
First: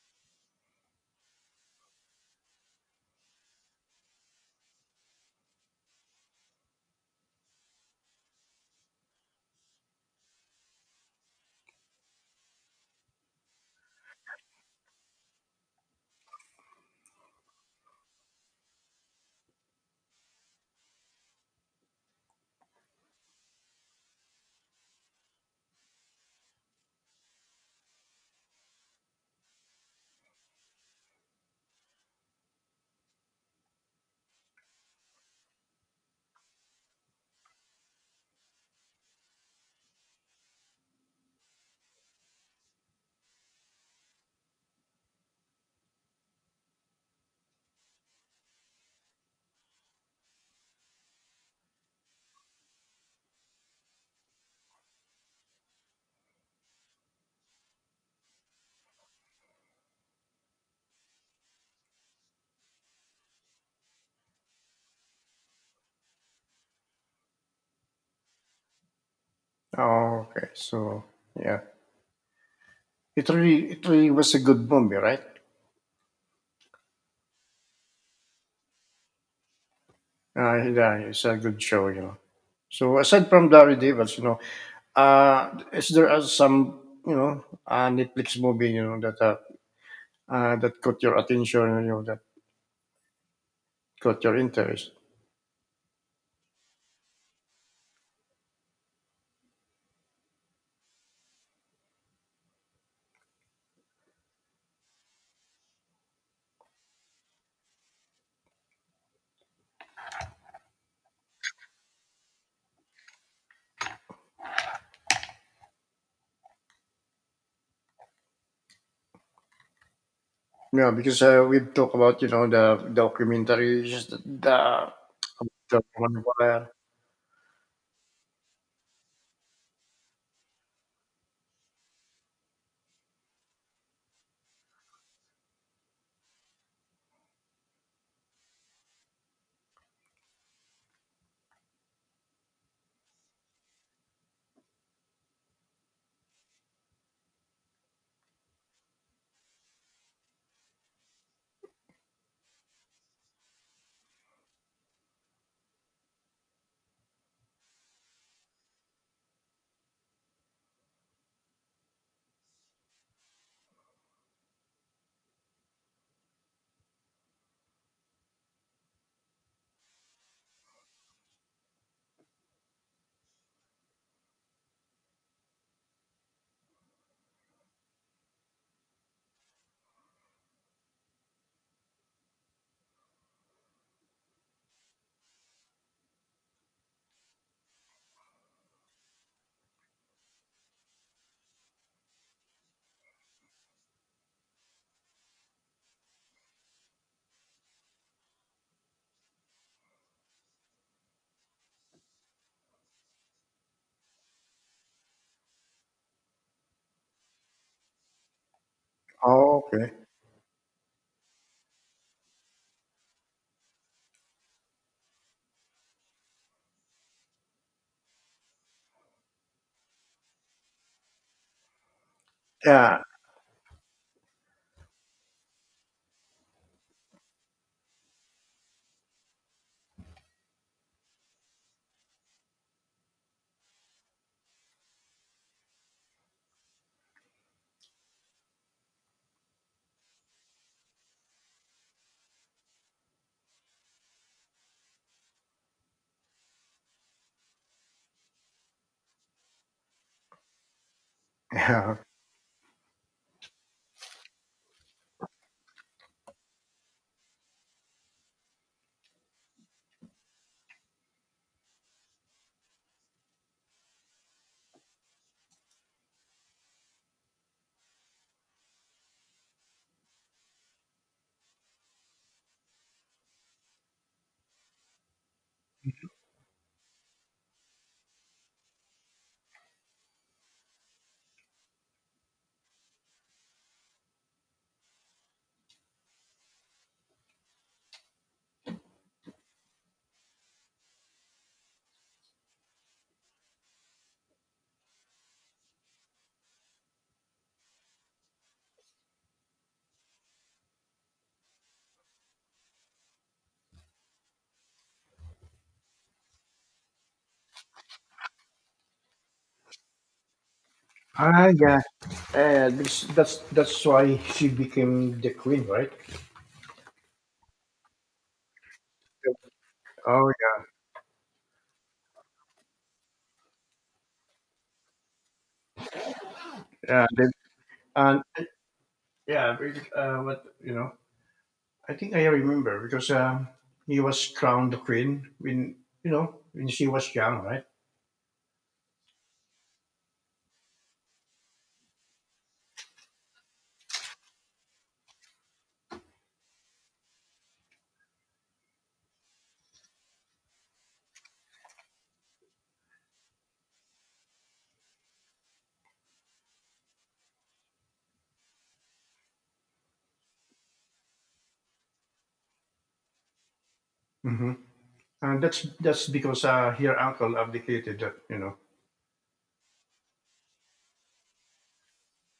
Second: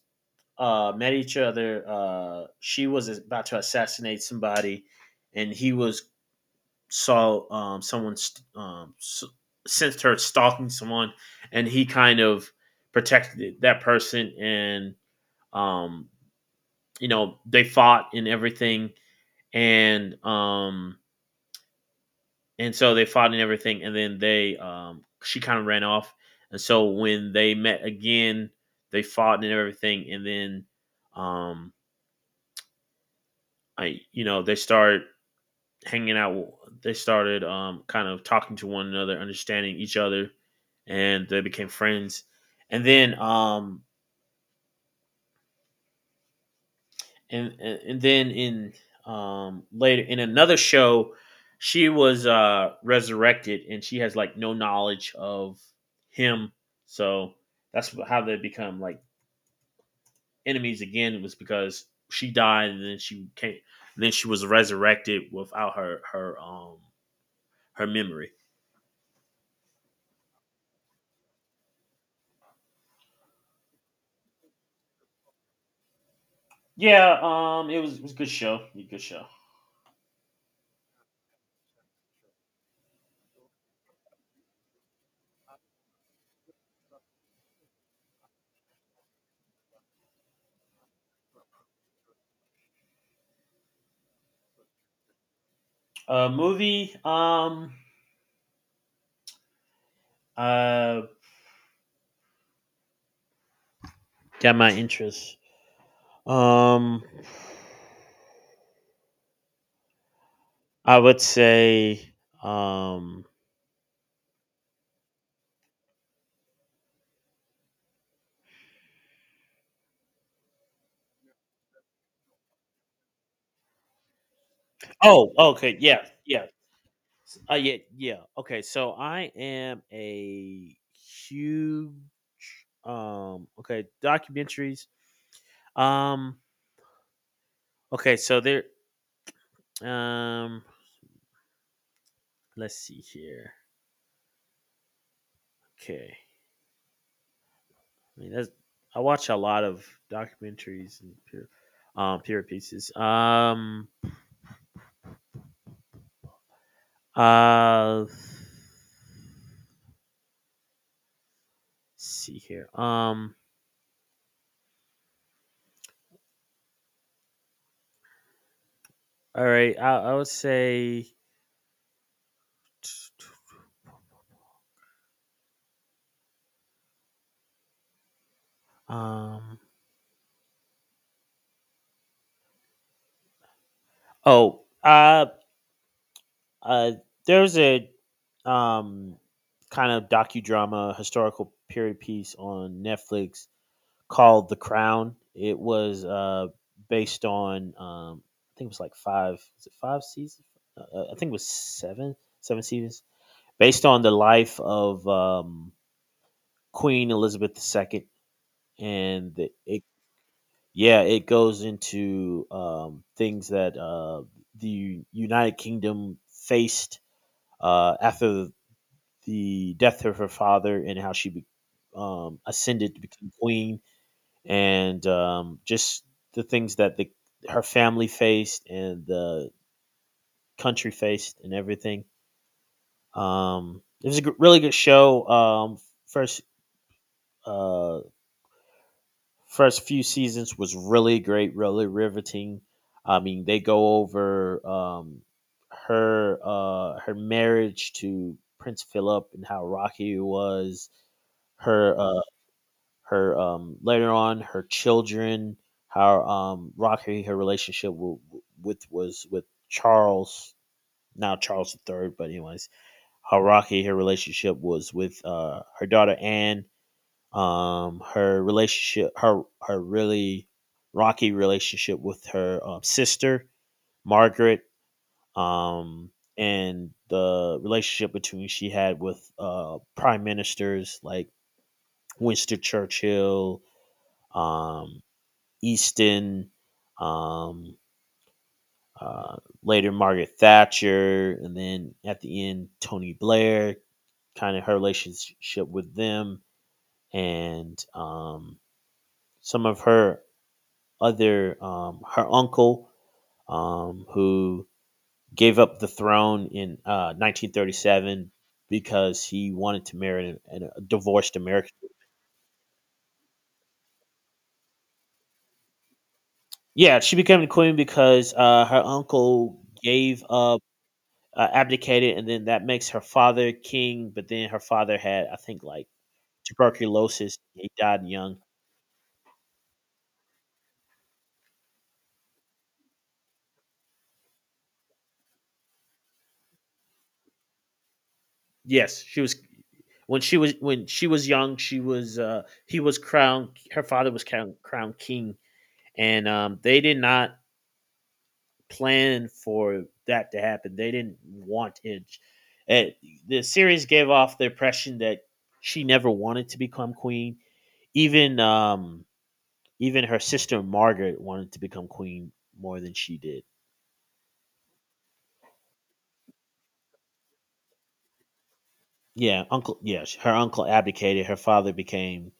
B: met each other, she was about to assassinate somebody, and he was saw someone st- s- sensed her stalking someone, and he kind of protected that person, and um you know they fought and everything. And so they fought and everything, and then they she kind of ran off. And so when they met again, they fought and everything, and then um I you know they started hanging out. They started kind of talking to one another, understanding each other, and they became friends. And then and then in later in another show, she was resurrected and she has like no knowledge of him. So that's how they become like enemies again. It was because she died, and then she came, and then she was resurrected without her her memory.
A: Oh, okay. So yeah, it really was a good movie, right?
B: Yeah, it was a good show. Good show.
A: Yeah, it's a good show, you know. So aside from Daredevils, you know, is there some Netflix movie you know that caught your attention, you know that caught your interest?
B: Movie, uh got my interest. um I would say, um,
A: Yeah, because we talk about you know the documentaries,
B: oh, okay,
A: the
B: yeah,
A: one
B: yeah,
A: where
B: yeah, yeah. Okay, so I am a huge, okay, documentaries. Um, okay, so there, um, let's see here. Okay, I mean that's I watch a lot of documentaries and pure, pure pieces. Let's see here. All right, I would say. Um, oh, uh, uh, there's a um, kind of docudrama, historical period piece on Netflix called The Crown. It was based on, I think it was like five, was it five seasons? I think it was seven, seven seasons, based on the life of Queen Elizabeth II. And
A: oh
B: the, it.
A: okay
B: Yeah, it goes into things that the United Kingdom faced after the death of her father and how she ascended
A: yeah
B: to become queen, and just the things that the her family faced and the country faced and everything. It was a really good show. First uh, First few seasons was really great, really riveting. I mean, they go over her marriage to Prince Philip and how rocky it was.
A: yeah
B: Her her Later on her children, how rocky her relationship w- with was with Charles, now Charles the third. But anyways, how rocky her relationship was with her daughter Anne, her relationship, her really rocky relationship with her sister Margaret, um, and the relationship between she had with prime ministers like Winston Churchill, um, Easton, um, uh, later Margaret Thatcher, and then at the end Tony Blair. Kind of her relationship with them, and some of her other her uncle, who gave up the throne in 1937 because he wanted to marry a divorced
A: ah
B: American.
A: yeah yeah because that's why she became the queen, right?
B: Yeah, she became the queen because her uncle gave
A: Oh
B: up,
A: yeah
B: abdicated, and then that makes her father king. But then her father had, I think, like
A: yeah they-
B: tuberculosis. He died
A: and
B: young.
A: yeah because, what you know I think I remember because he was crowned the queen when you know when she was young, right?
B: Yes, she was when she was young. She was he was crowned. Her father was crowned, crowned king, and they did not plan for that to happen. They didn't want Hinge. Uh, the series gave off the impression that she never wanted to become queen. Even even her sister Margaret wanted to become queen more than she did.
A: hmm And that's because her uncle abdicated, you know.
B: Yeah, uncle. Yeah, her uncle abdicated. Her father became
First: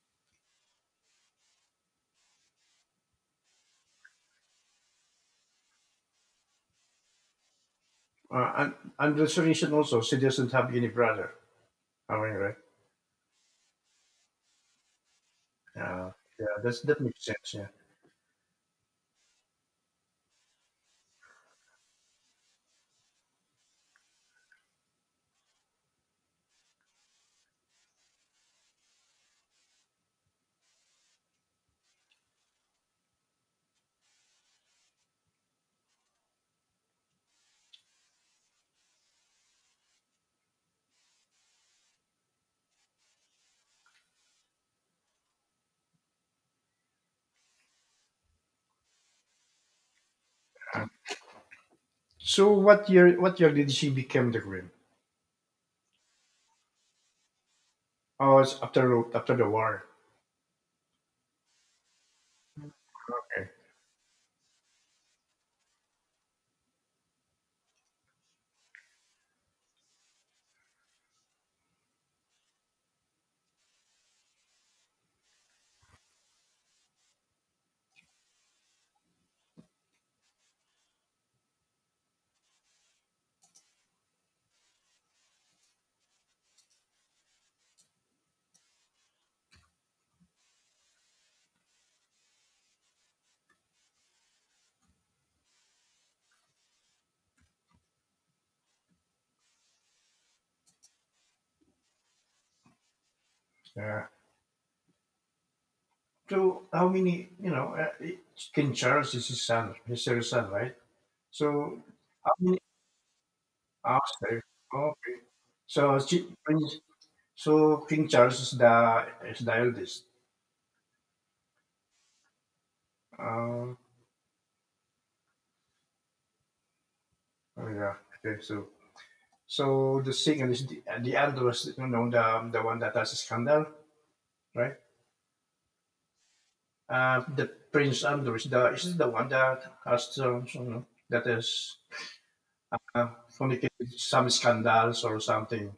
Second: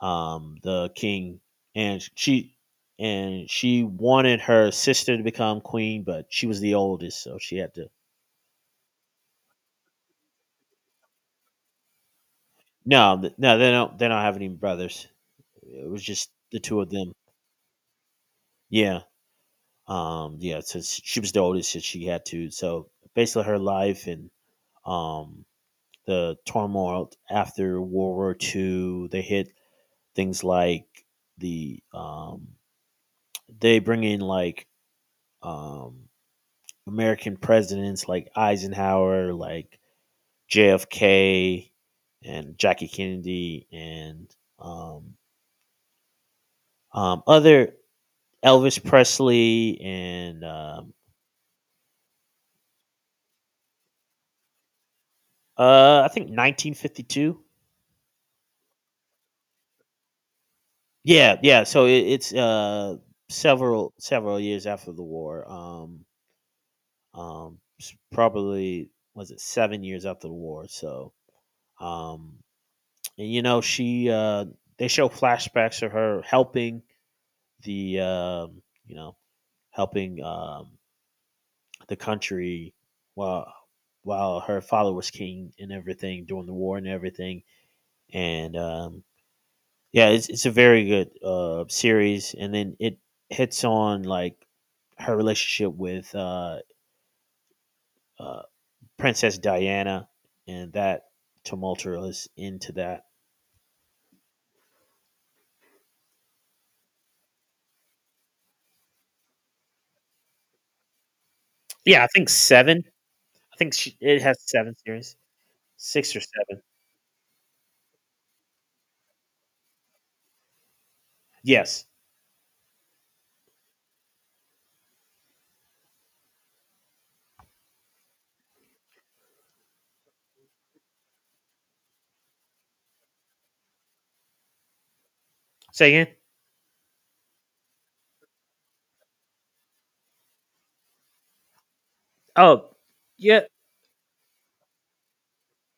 B: the king, and she wanted her sister to become queen, but she was the oldest, so she had to.
A: Uh, and, and restoration also, she doesn't have any brother. I mean, right?
B: No, no, they don't. They don't have any brothers. It was
A: Uh,
B: just the two of
A: that
B: them.
A: makes sense. Yeah.
B: Yeah. Yeah. So she was the oldest and she had to. So basically her life and um, the turmoil after World War II, they hit things like the, um, they bring in like um, American presidents like Eisenhower, like JFK and Jackie Kennedy and um, other Elvis Presley and
A: Uh, So what year? What year did she become the queen?
B: I think 1952.
A: Oh, it's after the war.
B: Yeah, yeah. So it's
A: Okay.
B: several several years after the war. Probably was it 7 years after the war. So um, and you know she they show flashbacks of her helping the you know helping the country while while her father was king and everything during the war and everything. And yeah, it's a very good series, and then it hits on like her relationship with uh Princess Diana and that tumultuous into that.
A: Yeah. So how many? You know, it- King Charles is his son. His third son, right? So
B: Yeah, I think
A: how many?
B: seven. I think she,
A: Oh,
B: it has
A: sorry.
B: seven series,
A: Okay. So
B: six or seven.
A: Prince- so King Charles is the eldest.
B: Yes.
A: Uh, oh yeah. Okay. So So the singer is the Andrew is you know the one that has a scandal, right?
B: Say again.
A: The Prince Andrew is the one that has you know, that is
B: Oh,
A: uh,
B: yeah,
A: fornicated some scandals or something.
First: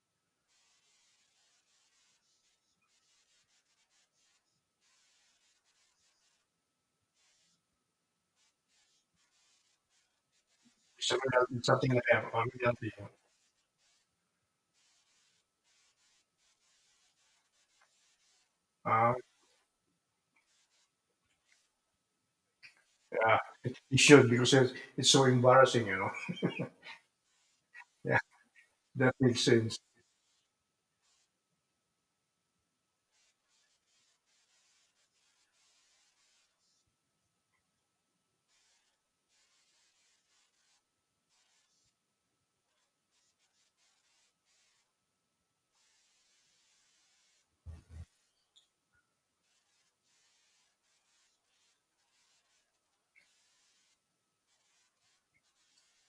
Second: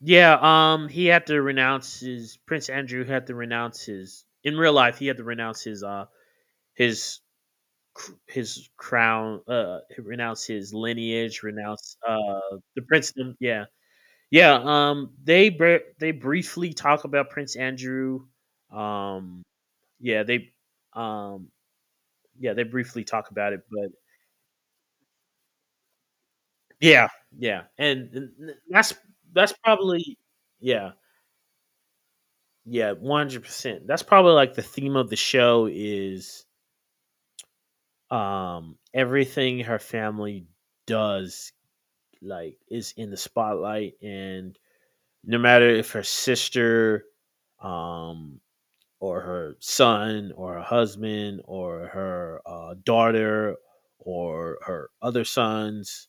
B: yeah. He had to renounce his Prince Andrew had to renounce his in real life. He had to renounce his his crown, renounce his lineage,
A: Something
B: renounce
A: like that. Or
B: the
A: reality.
B: princedom. Yeah, yeah, they they briefly talk about Prince Andrew.
A: Uh,
B: um yeah, they um yeah they briefly talk
A: yeah,
B: about it
A: it
B: but
A: it should because it's so embarrassing, you know.
B: yeah. Yeah
A: Yeah,
B: and that's
A: that makes
B: that's
A: sense.
B: probably yeah yeah 100% that's probably like the theme of the show is everything her family does like is in the spotlight, and no matter if her sister, um, or her son or her husband or her daughter or her other sons,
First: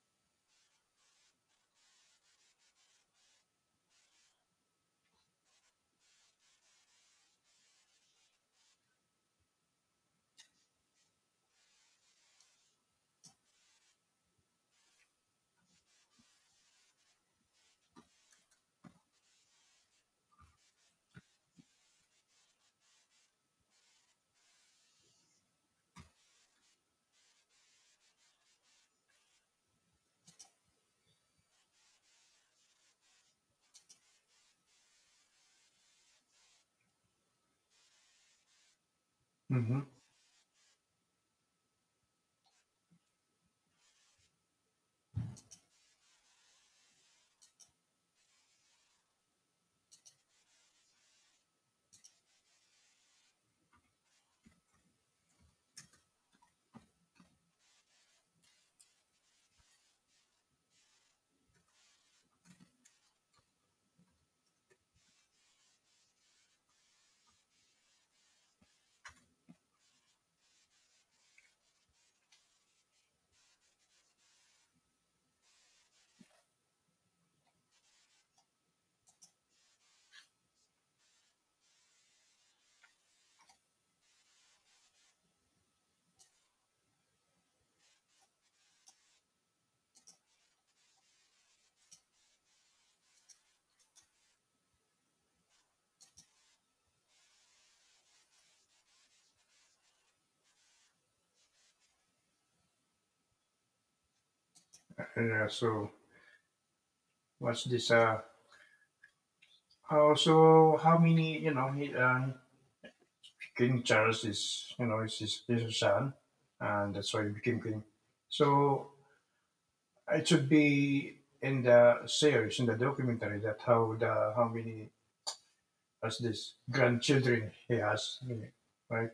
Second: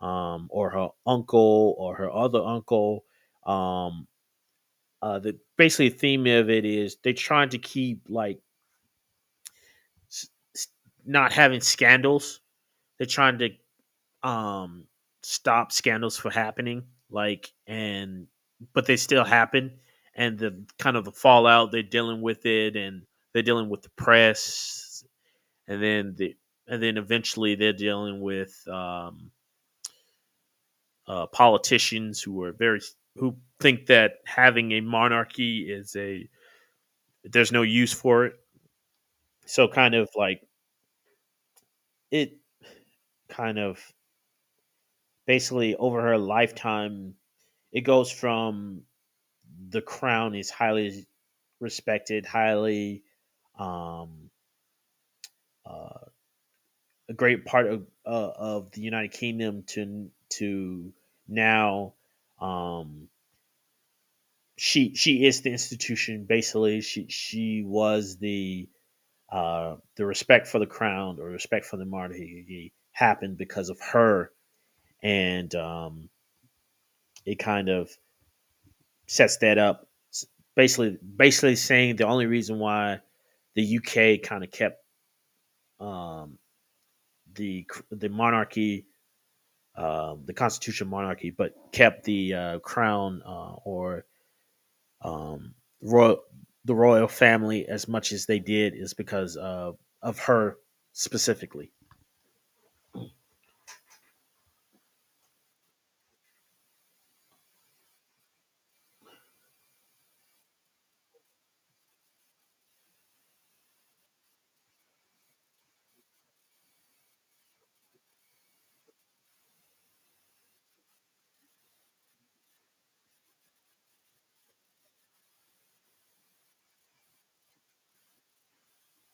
B: or her uncle or her other uncle. Um, the basically the theme of it is they're trying to keep like s- s- not having scandals. They're trying to um stop scandals from happening, like. And but they still happen, and the kind of the fallout they're dealing with it, and they're dealing with the press, and then then eventually they're dealing with politicians who are very who think that having a monarchy is a there's no use for it. So
A: Hmm
B: kind of like it kind of basically over her lifetime it goes from the crown is highly respected, highly, um, uh, a great part of the United Kingdom to now. Um, she is the institution. Basically, she was the respect for the crown or respect for the monarchy happened because of her, and it kind of sets that up. Basically, basically saying the only reason why the UK kind of kept um, the monarchy, the constitution monarchy, but kept the crown or um, royal the royal family as much as they did is because of her specifically.
A: Yeah. So what's this? Also, how many? You know, King Charles is, you know, is his little son, and that's why he became king. So it should be in the series, in the documentary, that how the how many as this grandchildren he has, right?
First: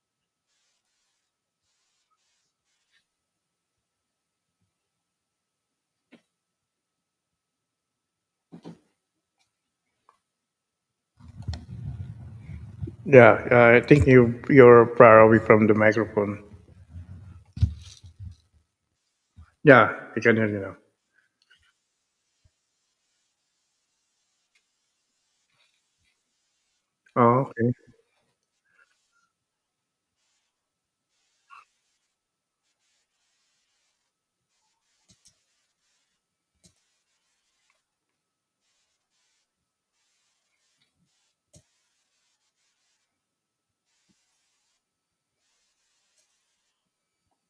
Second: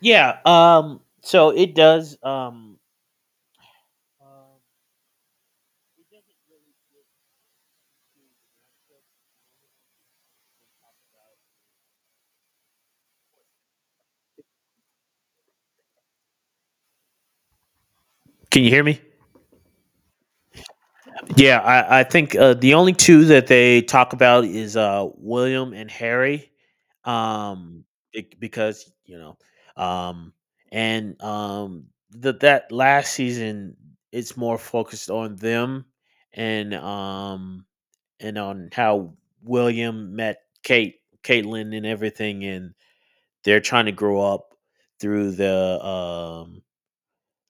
B: Yeah. So it does.
A: Yeah, I think you're far away from the microphone.
B: Can you hear me?
A: Yeah, I can hear you now.
B: Yeah, I think the only two that they talk about is William and Harry,
A: Oh, okay.
B: um, because you know, um, and the, that last season it's more focused on them, and um, and on how William met Kate, Caitlin, and everything, and they're trying to grow up through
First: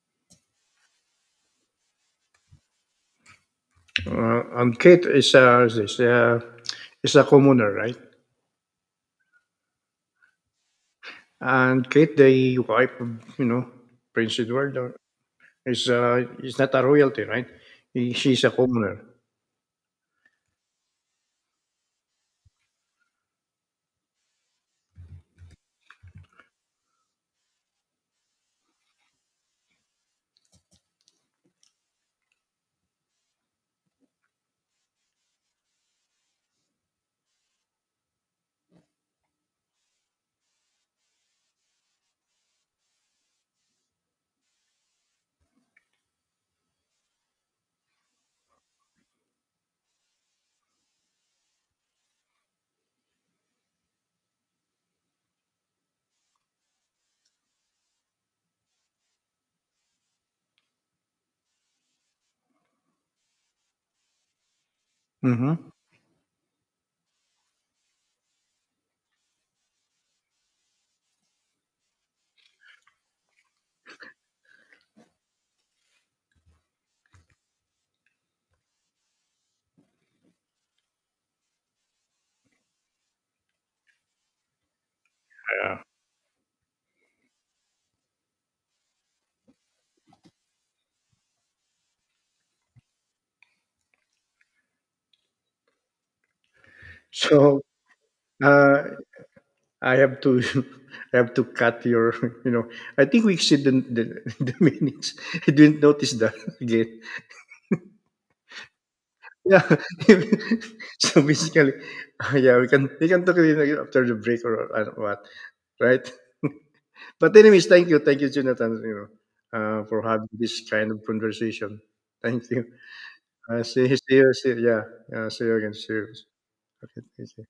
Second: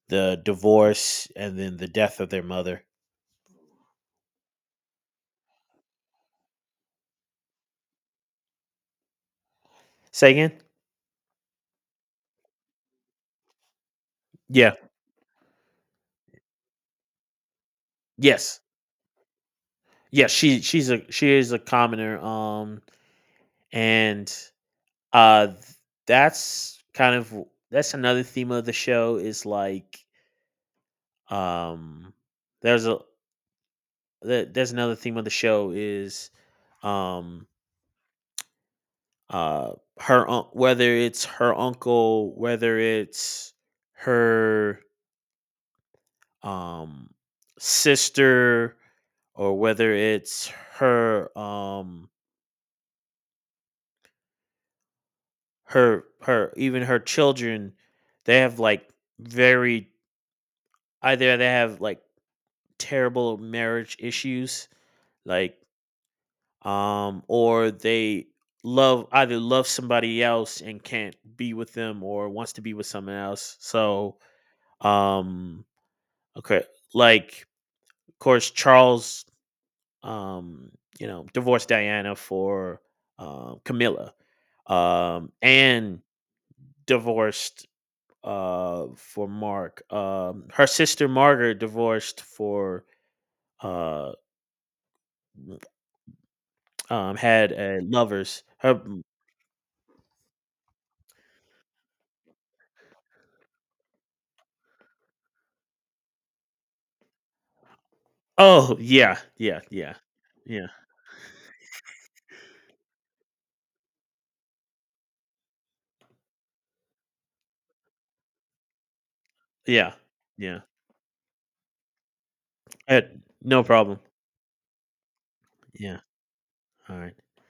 B: the divorce and then the death of their mother.
A: And Kate is this is a commoner, right?
B: Say again?
A: And Kate, the wife, of, you know, Prince
B: Yeah.
A: Edward. It's not a royalty, right? She's a
B: Yes.
A: commoner.
B: Yeah, she is a commoner, and uh, th- that's kind of that's another theme of the show is like, um, there's a there's another theme of the show is um uh her whether it's her uncle, whether it's her um sister, or whether it's her her even her children, they have like very either they have like terrible marriage issues, like
A: Mhm.
B: or they love either love somebody else and can't be with them or wants to be with someone else. So um okay, like of course Charles, um you know, divorced Diana for Camilla.
A: Yeah.
B: And Divorced for Mark. Her sister Margaret divorced for uh had
A: So,
B: a lovers.
A: uh, I have to I have to cut your, you know I think we exceed the the minutes. I didn't notice that again.
B: Oh yeah, yeah,
A: Yeah.
B: yeah. Yeah.
A: So basically, yeah, we can talk it again after the break or I don't know what, right? But anyways, thank you. Thank you, Jonathan, you know,
B: Yeah.
A: for having
B: Yeah.
A: this kind of conversation. Thank you.
B: I, no problem.
A: See you. See you. Yeah. Yeah. See you again. See
B: Yeah.
A: you.
B: All
A: Ok,
B: right.
A: Entendi.